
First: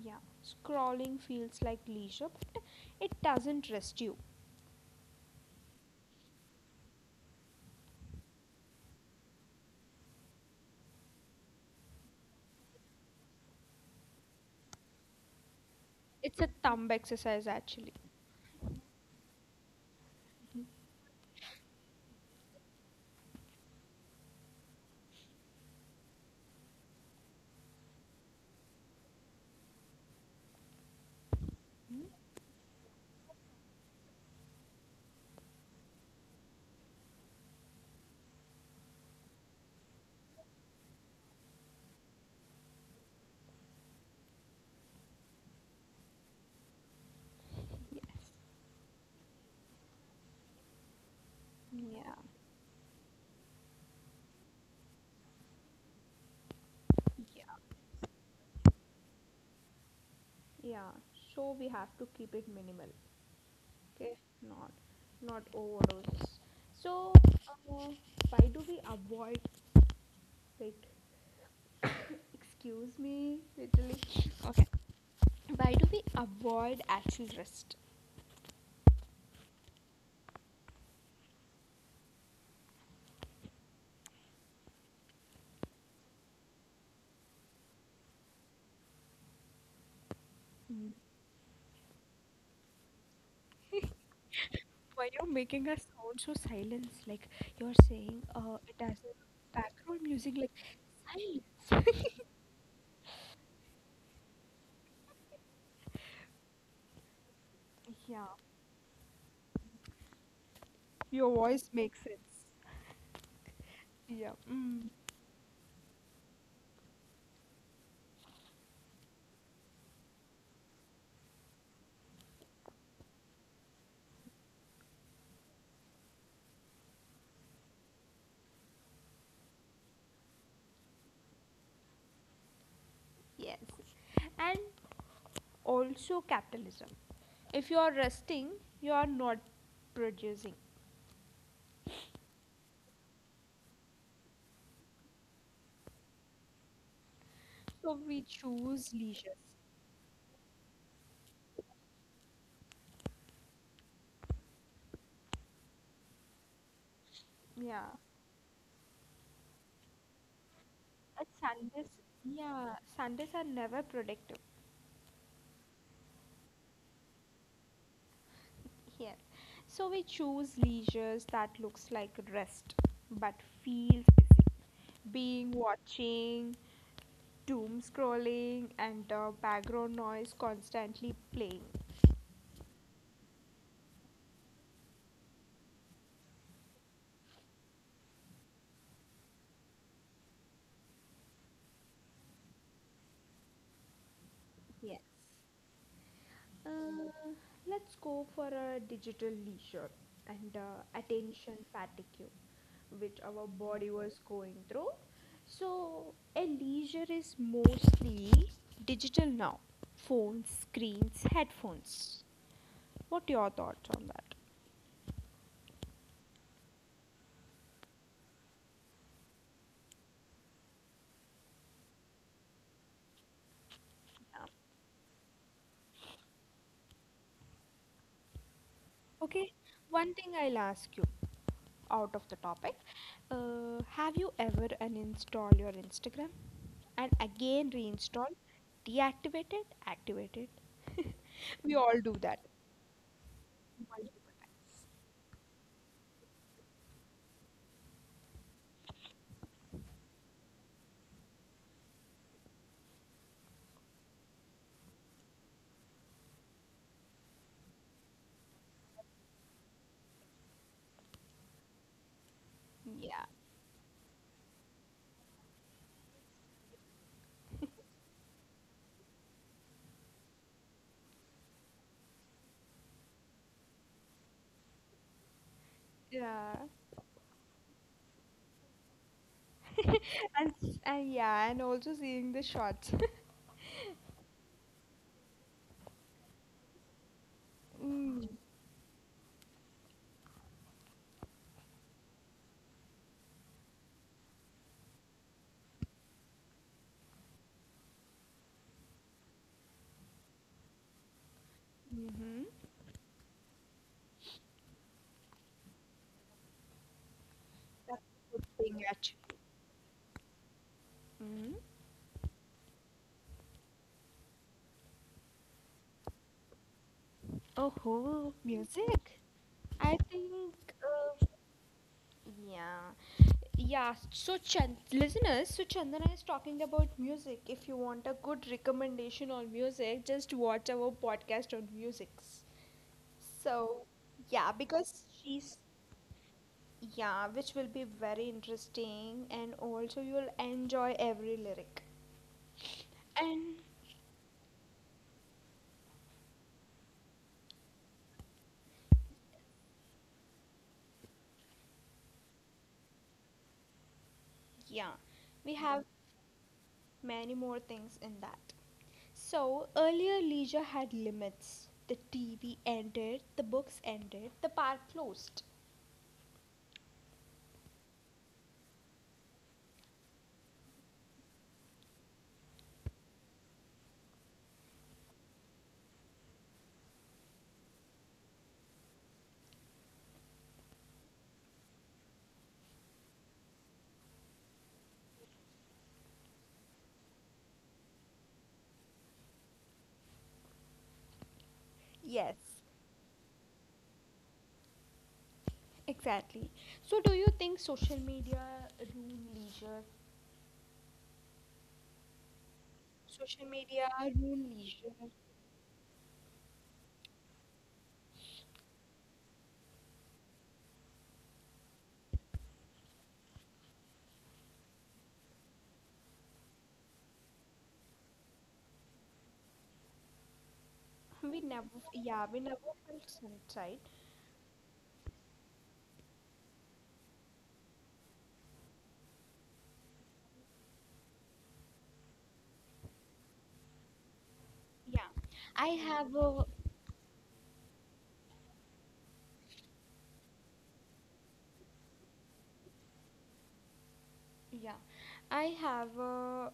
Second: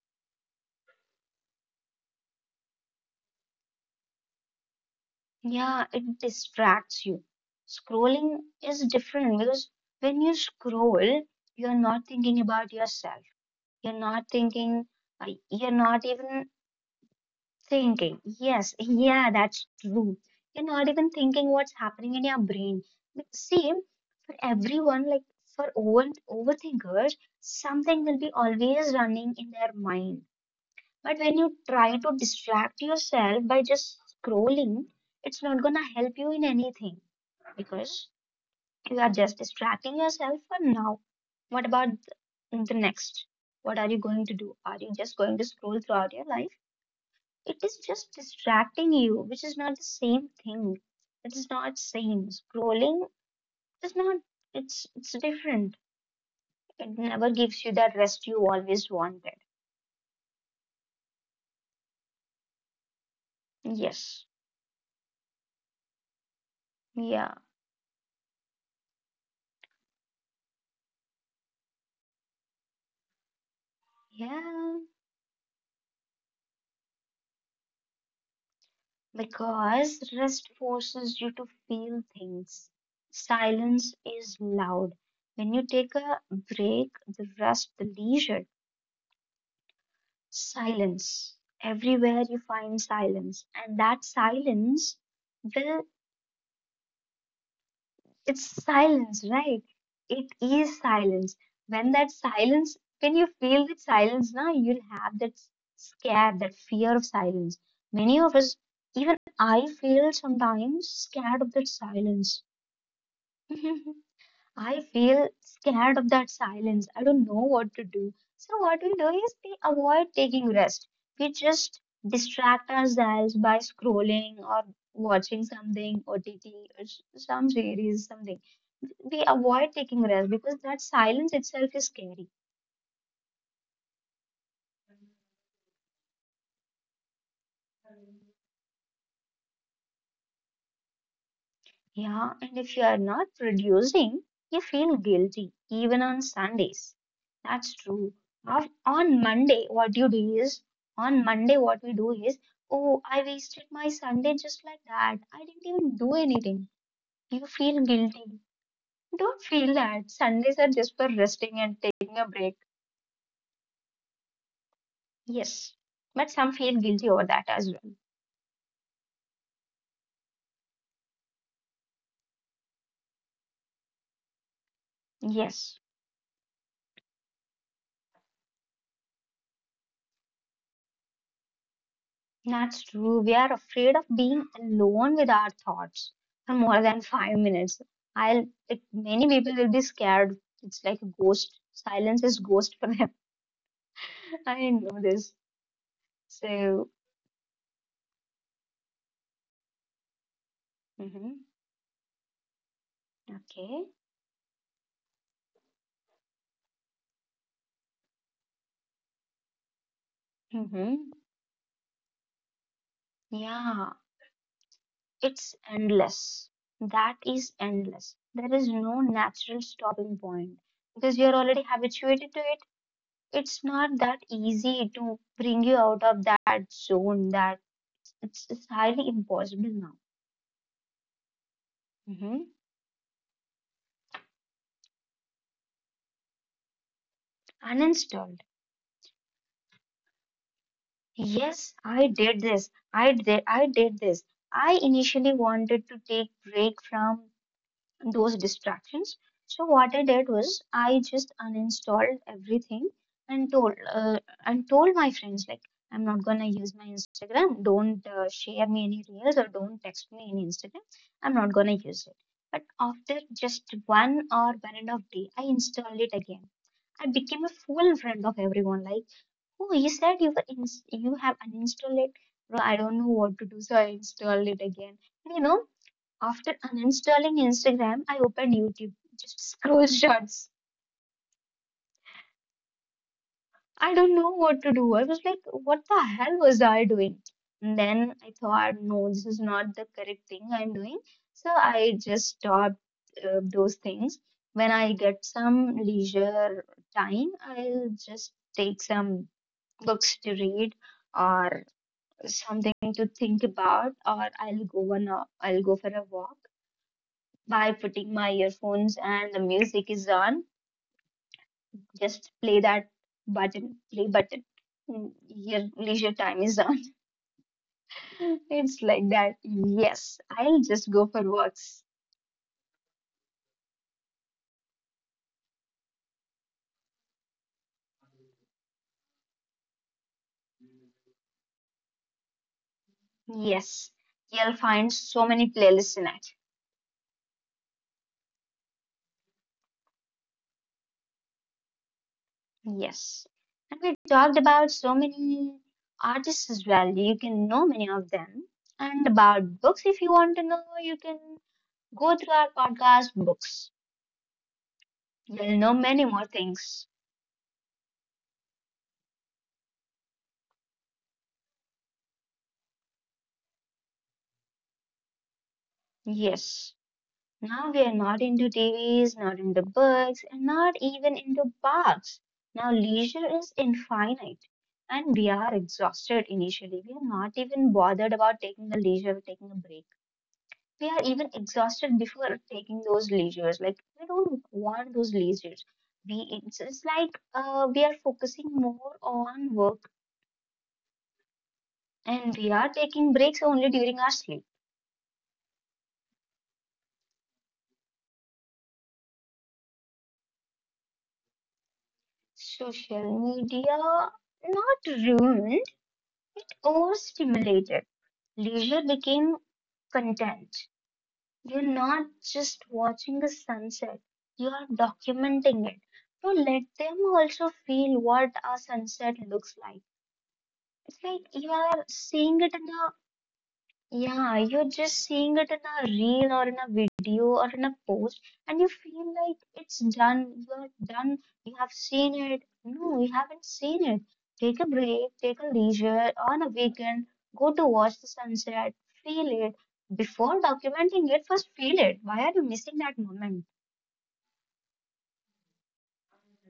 [SPEAKER 1] yeah. Scrolling feels like leisure, but it doesn't rest you.
[SPEAKER 2] Yeah, it distracts you. Scrolling is different because when you scroll, you're not thinking about yourself. You're not thinking, you're not
[SPEAKER 1] It's
[SPEAKER 2] even
[SPEAKER 1] a thumb exercise actually.
[SPEAKER 2] thinking. Yes, yeah, that's true. You're not even thinking what's happening in your brain. But see, for everyone, like for overthinkers, something will be always running in their mind. But when you try to distract yourself by just scrolling, it's not gonna help you in anything because you are just distracting yourself for now. What about the next? What are you going to do? Are you just going to scroll throughout your life? It is just
[SPEAKER 1] Yes.
[SPEAKER 2] distracting you, which is not the same thing. It is not
[SPEAKER 1] Yeah.
[SPEAKER 2] same. Scrolling is not. It's different. It never
[SPEAKER 1] Yeah.
[SPEAKER 2] gives you that rest you always wanted.
[SPEAKER 1] Yeah, so we have to keep it minimal, okay?
[SPEAKER 2] Yes.
[SPEAKER 1] Not not overdose. So,
[SPEAKER 2] Yeah.
[SPEAKER 1] uh, why do we avoid? Wait, excuse me, literally. Okay,
[SPEAKER 2] Yeah.
[SPEAKER 1] why do we avoid actual rest?
[SPEAKER 2] Because rest forces you to feel things. Silence is loud. When you take a break, the rest, the leisure,
[SPEAKER 1] Mm.
[SPEAKER 2] silence. Everywhere you find silence. And that silence
[SPEAKER 1] Why you making a
[SPEAKER 2] will,
[SPEAKER 1] sound so silence? Like, you're saying,
[SPEAKER 2] it's
[SPEAKER 1] it has a
[SPEAKER 2] silence, right?
[SPEAKER 1] background
[SPEAKER 2] It
[SPEAKER 1] music like
[SPEAKER 2] is silence. When
[SPEAKER 1] silence.
[SPEAKER 2] that silence, when you feel that silence now, you'll have that scare, that fear of silence. Many
[SPEAKER 1] Yeah,
[SPEAKER 2] of us, even I feel sometimes
[SPEAKER 1] your
[SPEAKER 2] scared of that
[SPEAKER 1] voice makes
[SPEAKER 2] silence.
[SPEAKER 1] sense. Yeah.
[SPEAKER 2] I
[SPEAKER 1] Mm,
[SPEAKER 2] feel scared of that silence. I don't know what to do. So what we do is we avoid taking rest. We just distract ourselves by scrolling or watching something, OTT, or some series, something. We avoid taking rest because that silence itself is scary.
[SPEAKER 1] yes. And also capitalism. If you are resting, you are not producing.
[SPEAKER 2] Yeah, and if you are not producing, you feel guilty, even on Sundays. That's
[SPEAKER 1] So
[SPEAKER 2] true.
[SPEAKER 1] we choose
[SPEAKER 2] On
[SPEAKER 1] leisure.
[SPEAKER 2] Monday, what you do is, on Monday, what we do is, oh, I wasted my Sunday just like that. I didn't even do anything. You feel
[SPEAKER 1] Yeah,
[SPEAKER 2] guilty. Don't feel that. Sundays are just for
[SPEAKER 1] but
[SPEAKER 2] resting and
[SPEAKER 1] Sundays,
[SPEAKER 2] taking a break.
[SPEAKER 1] yeah, Sundays are never productive.
[SPEAKER 2] Yes. But some feel guilty over that as well.
[SPEAKER 1] Yes, so we choose leisures that looks like rest, but feels busy. Being
[SPEAKER 2] Yes.
[SPEAKER 1] watching, doom scrolling, and the background noise constantly playing.
[SPEAKER 2] That's true. We are afraid of being alone with our thoughts for more than 5 minutes. I'll like many people will be scared. It's like a ghost. Silence is ghost for them. I
[SPEAKER 1] Yes.
[SPEAKER 2] know this. So,
[SPEAKER 1] Uh, let's go for a digital leisure and
[SPEAKER 2] hmm
[SPEAKER 1] attention fatigue, which our
[SPEAKER 2] okay.
[SPEAKER 1] body was going through. So, a leisure is mostly digital now, phones,
[SPEAKER 2] hmm
[SPEAKER 1] screens, headphones. What your thoughts
[SPEAKER 2] Yeah,
[SPEAKER 1] on that?
[SPEAKER 2] it's endless. That is endless. There is no natural stopping point because you're already habituated to it. It's not that
[SPEAKER 1] Yeah.
[SPEAKER 2] easy to bring you out of that zone, that. It's highly
[SPEAKER 1] Okay,
[SPEAKER 2] impossible now.
[SPEAKER 1] one thing I'll ask you. Out of the
[SPEAKER 2] Mm-hmm.
[SPEAKER 1] topic. Have you ever uninstalled your Instagram and again reinstall,
[SPEAKER 2] Uninstalled.
[SPEAKER 1] deactivate it, activate it?
[SPEAKER 2] Yes,
[SPEAKER 1] We all
[SPEAKER 2] I
[SPEAKER 1] do
[SPEAKER 2] did
[SPEAKER 1] that
[SPEAKER 2] this. I did
[SPEAKER 1] multiple
[SPEAKER 2] this. I
[SPEAKER 1] times.
[SPEAKER 2] initially wanted to take break from those distractions. So what I did was I just uninstalled everything and told my friends like I'm not gonna use my Instagram. Don't share me any reels or don't text me any Instagram. I'm not gonna use it. But after
[SPEAKER 1] Yeah,
[SPEAKER 2] just one or one and a half day, I installed it again. I became a full friend of everyone. Like, oh, you said you were you have uninstalled it. Bro, I don't know what to do, so I installed it again. And you know,
[SPEAKER 1] yeah,
[SPEAKER 2] after uninstalling Instagram, I opened YouTube, just scroll shots.
[SPEAKER 1] and, s-, and yeah, and also seeing the shots.
[SPEAKER 2] I don't know what to do. I was like, what the hell was I doing? And then
[SPEAKER 1] Mm.
[SPEAKER 2] I thought, no, this is not the correct thing I'm doing. So I just stopped those things. When I get some leisure time, I'll just take some books to read or
[SPEAKER 1] Mm-hmm.
[SPEAKER 2] something to think about, or I'll I'll go for a walk by
[SPEAKER 1] That's
[SPEAKER 2] putting my
[SPEAKER 1] a good thing
[SPEAKER 2] earphones
[SPEAKER 1] actually.
[SPEAKER 2] and the music is on.
[SPEAKER 1] Mm-hmm.
[SPEAKER 2] Just play button. Your leisure time is on.
[SPEAKER 1] Oh,
[SPEAKER 2] It's like
[SPEAKER 1] music.
[SPEAKER 2] that.
[SPEAKER 1] I
[SPEAKER 2] Yes, I'll
[SPEAKER 1] think.
[SPEAKER 2] just go
[SPEAKER 1] Uh,
[SPEAKER 2] for walks.
[SPEAKER 1] Yeah. Yeah. So, Chand- listeners, so Chandana is talking about music. If you want a good recommendation on music, just watch our podcast on musics. So,
[SPEAKER 2] Yes,
[SPEAKER 1] yeah,
[SPEAKER 2] you'll
[SPEAKER 1] because
[SPEAKER 2] find so
[SPEAKER 1] she's,
[SPEAKER 2] many playlists in it.
[SPEAKER 1] yeah, which will be very interesting and also you'll enjoy every lyric.
[SPEAKER 2] Yes.
[SPEAKER 1] And
[SPEAKER 2] And we talked about so many artists as well. You can know many of them. And about books, if you want to know, you can go through our podcast books.
[SPEAKER 1] yeah, we
[SPEAKER 2] You'll know
[SPEAKER 1] have
[SPEAKER 2] many more things.
[SPEAKER 1] many more things in that. So, earlier leisure had limits. The TV ended, the books ended, the park closed.
[SPEAKER 2] Yes. Now we are not into TVs, not into books, and not even into parks. Now leisure is infinite, and we are exhausted initially. We are not even bothered about taking a leisure, taking a break. We are even exhausted before taking those leisures. Like we don't want those leisures. It's like we are focusing more on work,
[SPEAKER 1] Yes,
[SPEAKER 2] and we are taking breaks only during our sleep.
[SPEAKER 1] exactly. So, do you think social media ruin leisure?
[SPEAKER 2] Social
[SPEAKER 1] Social
[SPEAKER 2] media
[SPEAKER 1] media ruin
[SPEAKER 2] not
[SPEAKER 1] leisure.
[SPEAKER 2] ruined, overstimulated. Leisure became content. You're not just watching a sunset, you are documenting it. So let them also feel what a sunset looks like. It's like
[SPEAKER 1] We
[SPEAKER 2] you
[SPEAKER 1] never,
[SPEAKER 2] are
[SPEAKER 1] yeah, we
[SPEAKER 2] seeing
[SPEAKER 1] never
[SPEAKER 2] it in the
[SPEAKER 1] felt sunshine.
[SPEAKER 2] yeah, you're just seeing it in a reel or in a video or in a post, and you feel like it's done, you're done, you have seen it. No, you haven't seen it. Take a
[SPEAKER 1] Yeah,
[SPEAKER 2] break, take a
[SPEAKER 1] I
[SPEAKER 2] leisure
[SPEAKER 1] have
[SPEAKER 2] on
[SPEAKER 1] a,
[SPEAKER 2] a weekend, go to watch the sunset, feel it. Before documenting it, first feel it. Why are you missing that moment?
[SPEAKER 1] yeah, I have a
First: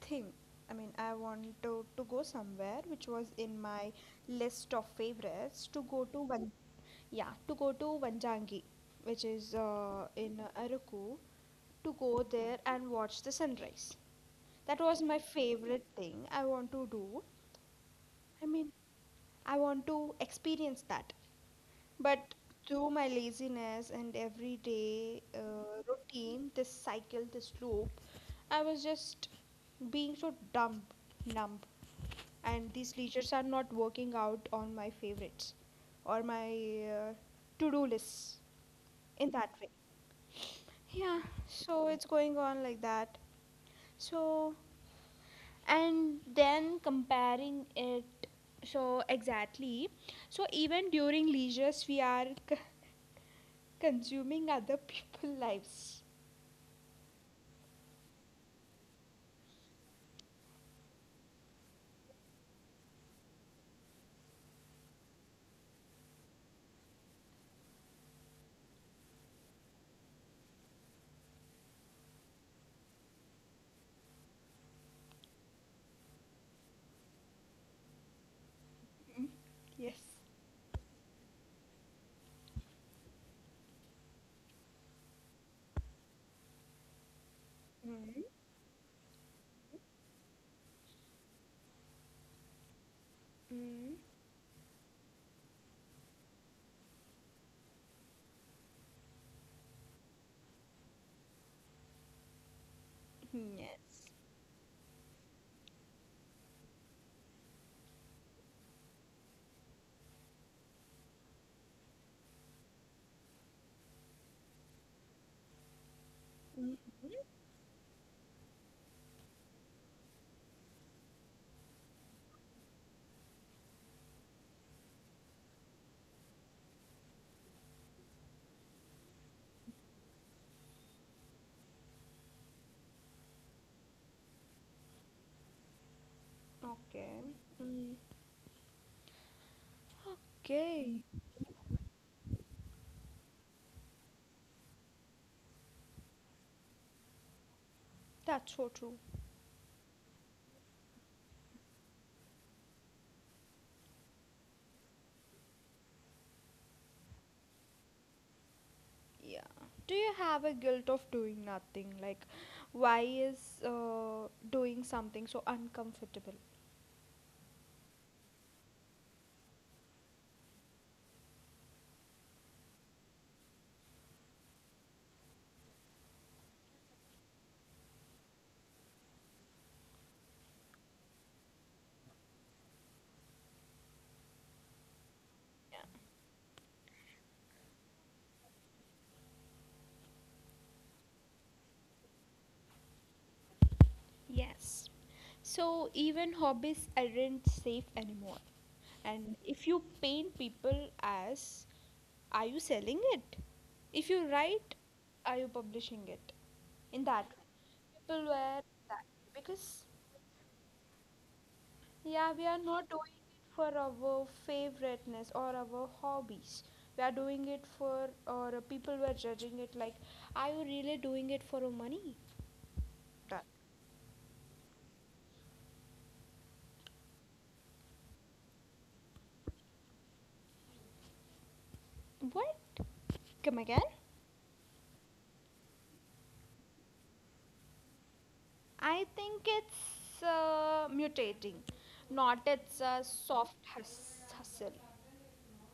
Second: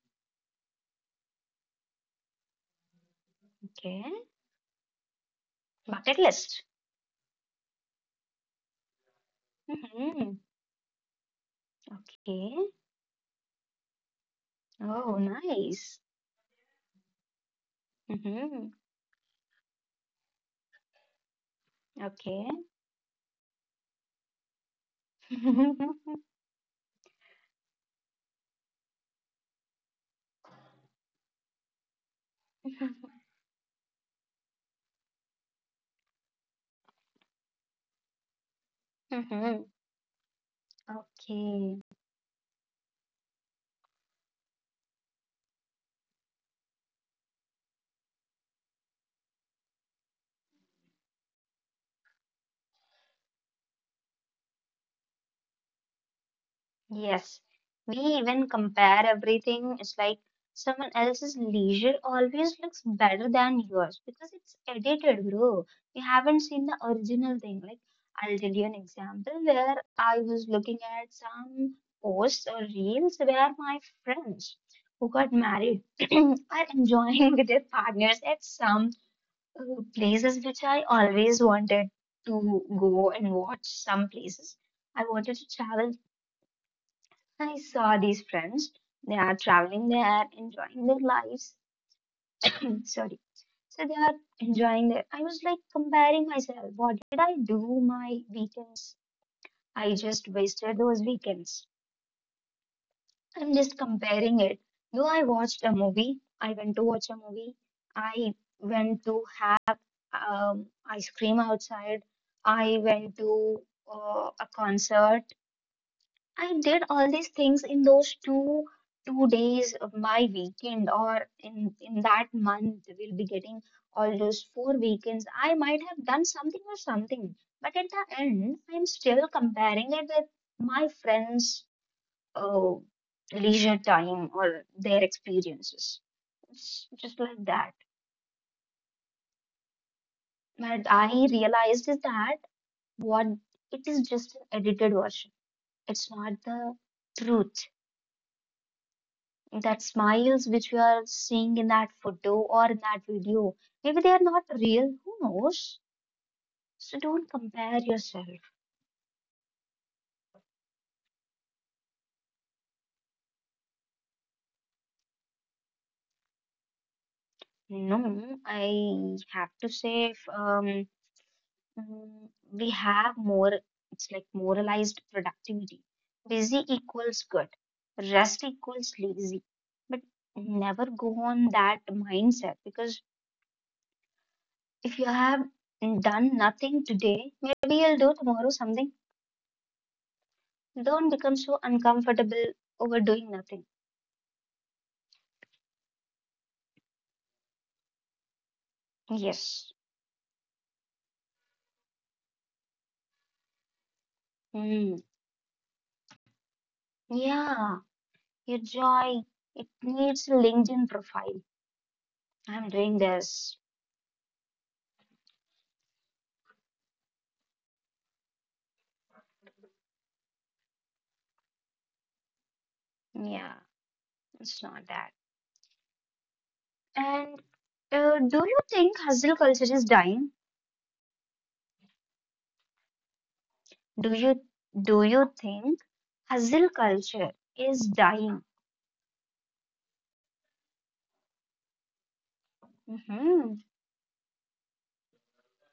[SPEAKER 1] thing. I mean, I want to go somewhere which was in my
[SPEAKER 2] Okay,
[SPEAKER 1] list of favorites to go
[SPEAKER 2] bucket
[SPEAKER 1] to Van,
[SPEAKER 2] list.
[SPEAKER 1] yeah, to go to Vanjangi, which is
[SPEAKER 2] Hmm.
[SPEAKER 1] in Araku, to go
[SPEAKER 2] Okay.
[SPEAKER 1] there and watch the sunrise. That was
[SPEAKER 2] Oh,
[SPEAKER 1] my favorite
[SPEAKER 2] nice.
[SPEAKER 1] thing I want to do. I mean,
[SPEAKER 2] Hmm.
[SPEAKER 1] I want to experience that. But
[SPEAKER 2] Okay.
[SPEAKER 1] through my laziness and everyday routine, this cycle, this loop, I was just being so dumb, numb. And these leisures are not working out on my favorites or my uh, to do lists, in that
[SPEAKER 2] Hmm.
[SPEAKER 1] way. Yeah,
[SPEAKER 2] Okay.
[SPEAKER 1] so it's going on like that. So, and then comparing it, so exactly, so even during leisures we are consuming other people's lives.
[SPEAKER 2] Yes, we even compare everything. It's like someone else's leisure always looks better than yours because it's edited, bro. You haven't seen the original thing. Like, I'll tell you an example where I was looking at some posts or reels where my friends who got married are enjoying with their partners at some
[SPEAKER 1] Yes.
[SPEAKER 2] places which I always wanted to go and watch some places. I wanted to travel. I saw these
[SPEAKER 1] Mm-hmm.
[SPEAKER 2] friends. They are traveling. They are enjoying their lives. Sorry. So they
[SPEAKER 1] Mm-hmm.
[SPEAKER 2] are enjoying their. I was like comparing myself. What did I do my weekends? I just wasted those weekends. I'm just
[SPEAKER 1] Yes.
[SPEAKER 2] comparing it. Though I watched a movie, I went to watch a movie. I went to have ice cream outside. I went to a concert. I did all these things in those two days of my weekend or in that month we'll be getting all those 4 weekends. I might have done something or something, but at the end I'm still comparing it with my friends' uh, leisure time or their experiences. It's just
[SPEAKER 1] Okay.
[SPEAKER 2] like that. But
[SPEAKER 1] Okay.
[SPEAKER 2] I realized is that what it is just an edited version. It's not the truth.
[SPEAKER 1] That's so true.
[SPEAKER 2] That smiles which we are seeing in that photo or in that video, maybe they are not real. Who knows? So don't compare yourself.
[SPEAKER 1] Yeah, do you have a guilt of doing nothing, like, why is doing something so uncomfortable?
[SPEAKER 2] No, I have to say, if, we have more, it's like moralized productivity. Busy equals good, rest equals lazy. But never go on that mindset because if you have done nothing today, maybe you'll do tomorrow something. Don't become so uncomfortable over doing nothing.
[SPEAKER 1] Yes. So even hobbies aren't safe anymore. And if
[SPEAKER 2] Yes.
[SPEAKER 1] you paint, people as, are you selling it? If you write,
[SPEAKER 2] Hmm.
[SPEAKER 1] are you publishing it? In that way,
[SPEAKER 2] Yeah.
[SPEAKER 1] people
[SPEAKER 2] Your
[SPEAKER 1] were, that
[SPEAKER 2] joy, it
[SPEAKER 1] because,
[SPEAKER 2] needs a LinkedIn profile.
[SPEAKER 1] yeah, we are
[SPEAKER 2] I'm
[SPEAKER 1] not
[SPEAKER 2] doing
[SPEAKER 1] doing
[SPEAKER 2] this.
[SPEAKER 1] it for our favoriteness or our hobbies. We are doing it for, or people were judging it like, are you really doing it for money? That
[SPEAKER 2] Yeah, it's not that. And do you think hustle culture is dying?
[SPEAKER 1] what? Come again?
[SPEAKER 2] Do you do you think hustle culture is dying?
[SPEAKER 1] I think it's mutating, not it's a
[SPEAKER 2] Mm-hmm.
[SPEAKER 1] soft hustle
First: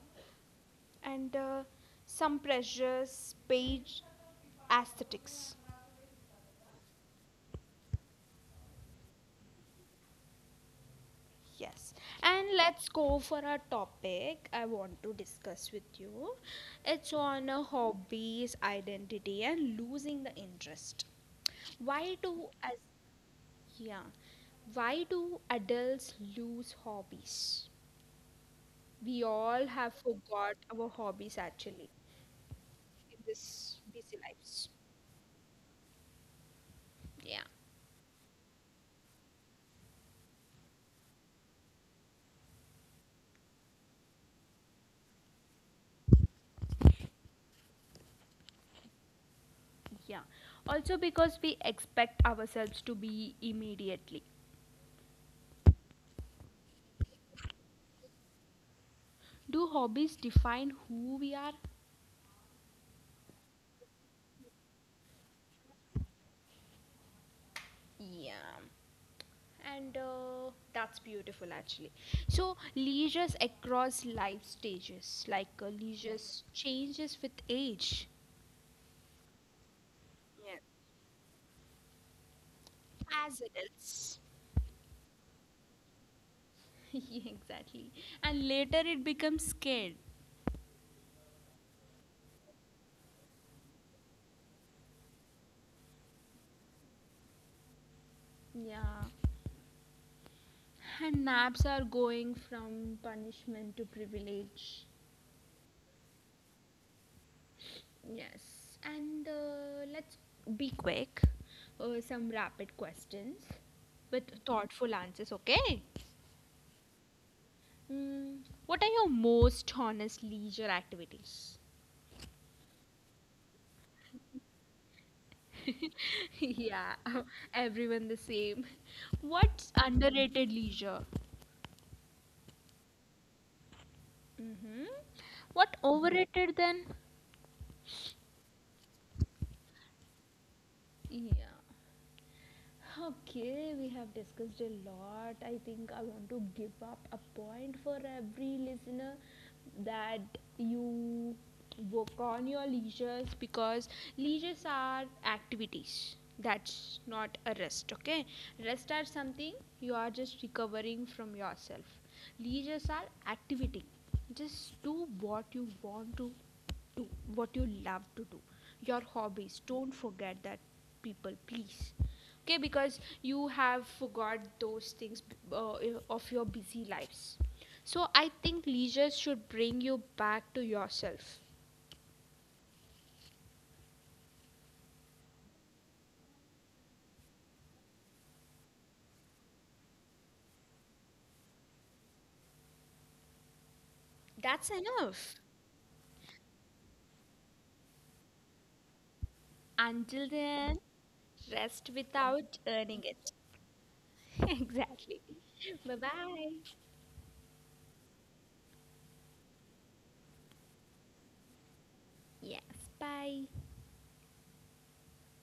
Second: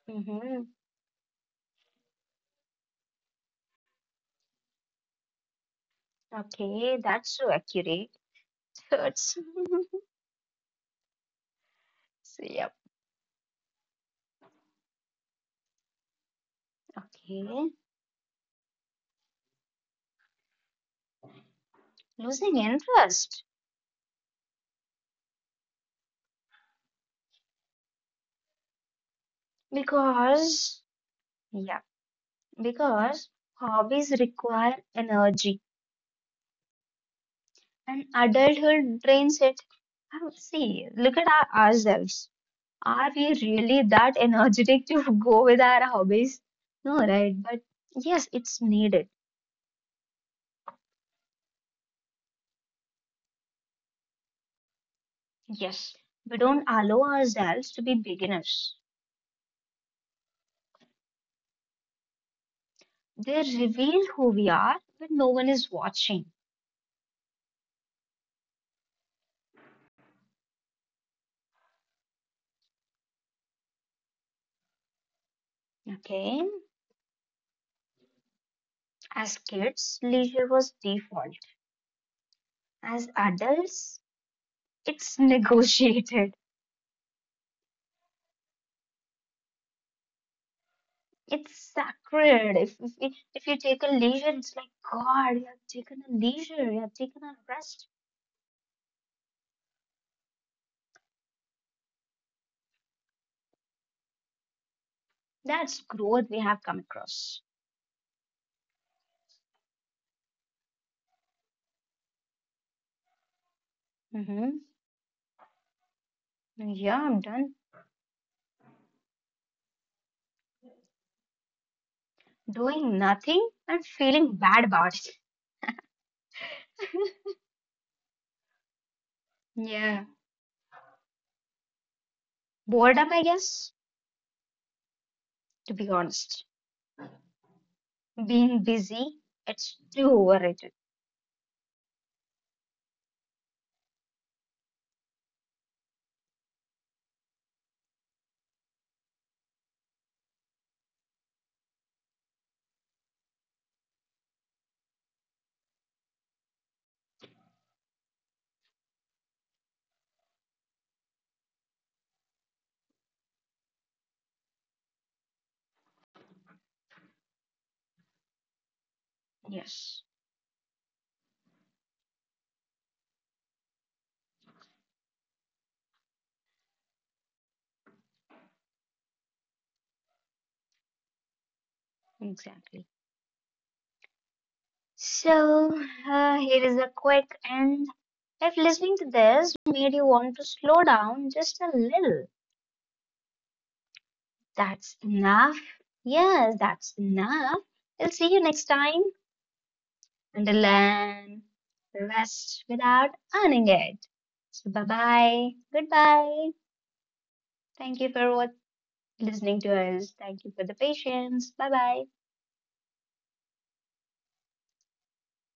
[SPEAKER 2] Mm-hmm.
[SPEAKER 1] and some precious page aesthetics.
[SPEAKER 2] Okay, that's so accurate. Hurts.
[SPEAKER 1] Yes,
[SPEAKER 2] So,
[SPEAKER 1] and
[SPEAKER 2] yep.
[SPEAKER 1] let's go for a topic I want to discuss with you. It's
[SPEAKER 2] Okay.
[SPEAKER 1] on hobbies, identity, and losing the interest. Why do
[SPEAKER 2] Losing
[SPEAKER 1] as,
[SPEAKER 2] interest.
[SPEAKER 1] yeah, why do adults lose hobbies? We all have forgot
[SPEAKER 2] Because,
[SPEAKER 1] our hobbies
[SPEAKER 2] yeah,
[SPEAKER 1] actually in
[SPEAKER 2] because
[SPEAKER 1] this
[SPEAKER 2] hobbies
[SPEAKER 1] busy lives.
[SPEAKER 2] require energy
[SPEAKER 1] Yeah,
[SPEAKER 2] and adulthood drains it. And see, look at our, ourselves. Are we really that energetic to go with our hobbies? No, right? But yes, it's needed.
[SPEAKER 1] yeah. Also, because we expect ourselves to be immediately.
[SPEAKER 2] Yes, we don't allow ourselves to be beginners.
[SPEAKER 1] Do hobbies define who we are?
[SPEAKER 2] They reveal who we are when no one is watching.
[SPEAKER 1] Yeah, and that's beautiful actually. So, leisures across life stages, like
[SPEAKER 2] Okay?
[SPEAKER 1] leisures changes with age,
[SPEAKER 2] As kids, leisure was default. As
[SPEAKER 1] as
[SPEAKER 2] adults,
[SPEAKER 1] adults.
[SPEAKER 2] it's negotiated.
[SPEAKER 1] Yeah, exactly. And later it becomes scared.
[SPEAKER 2] It's sacred. If you take a leisure, it's like God, you have taken a leisure, you have taken a rest.
[SPEAKER 1] Yeah. And naps are going from punishment to privilege.
[SPEAKER 2] That's growth we have come across.
[SPEAKER 1] Yes. And let's be quick. Some rapid questions with
[SPEAKER 2] Hmm.
[SPEAKER 1] thoughtful answers, okay?
[SPEAKER 2] Yeah, I'm done
[SPEAKER 1] Mm, what are your most honest leisure activities?
[SPEAKER 2] doing nothing and feeling bad about it.
[SPEAKER 1] Yeah, everyone the same. What's
[SPEAKER 2] Yeah,
[SPEAKER 1] underrated leisure?
[SPEAKER 2] boredom, I guess,
[SPEAKER 1] Mm-hmm.
[SPEAKER 2] to
[SPEAKER 1] What
[SPEAKER 2] be honest.
[SPEAKER 1] overrated then?
[SPEAKER 2] Being busy, it's too overrated.
[SPEAKER 1] Yeah. Huh, okay, we have discussed a lot. I think I want to give up a point for every listener that you work on your leisures because leisures are activities. That's not a rest, okay? Rest are something you are just recovering from yourself. Leisures are activity. Just do what you want to do, what you love to do, your hobbies, don't
[SPEAKER 2] Yes,
[SPEAKER 1] forget that, people, please, okay? Because you have forgot those things of your busy lives. So I think leisure should bring you back to yourself.
[SPEAKER 2] exactly. So, here is a quick end. If listening to this made you want to slow down just a little,
[SPEAKER 1] That's
[SPEAKER 2] that's
[SPEAKER 1] enough.
[SPEAKER 2] enough. Yes, that's enough. I'll see you next time.
[SPEAKER 1] Until
[SPEAKER 2] And
[SPEAKER 1] then,
[SPEAKER 2] then,
[SPEAKER 1] rest without
[SPEAKER 2] rest
[SPEAKER 1] earning
[SPEAKER 2] without
[SPEAKER 1] it.
[SPEAKER 2] earning it. So bye
[SPEAKER 1] Exactly.
[SPEAKER 2] bye.
[SPEAKER 1] Bye
[SPEAKER 2] Goodbye.
[SPEAKER 1] bye.
[SPEAKER 2] Thank you for what listening to us. Thank you for the patience. Bye bye.
[SPEAKER 1] Yes, bye.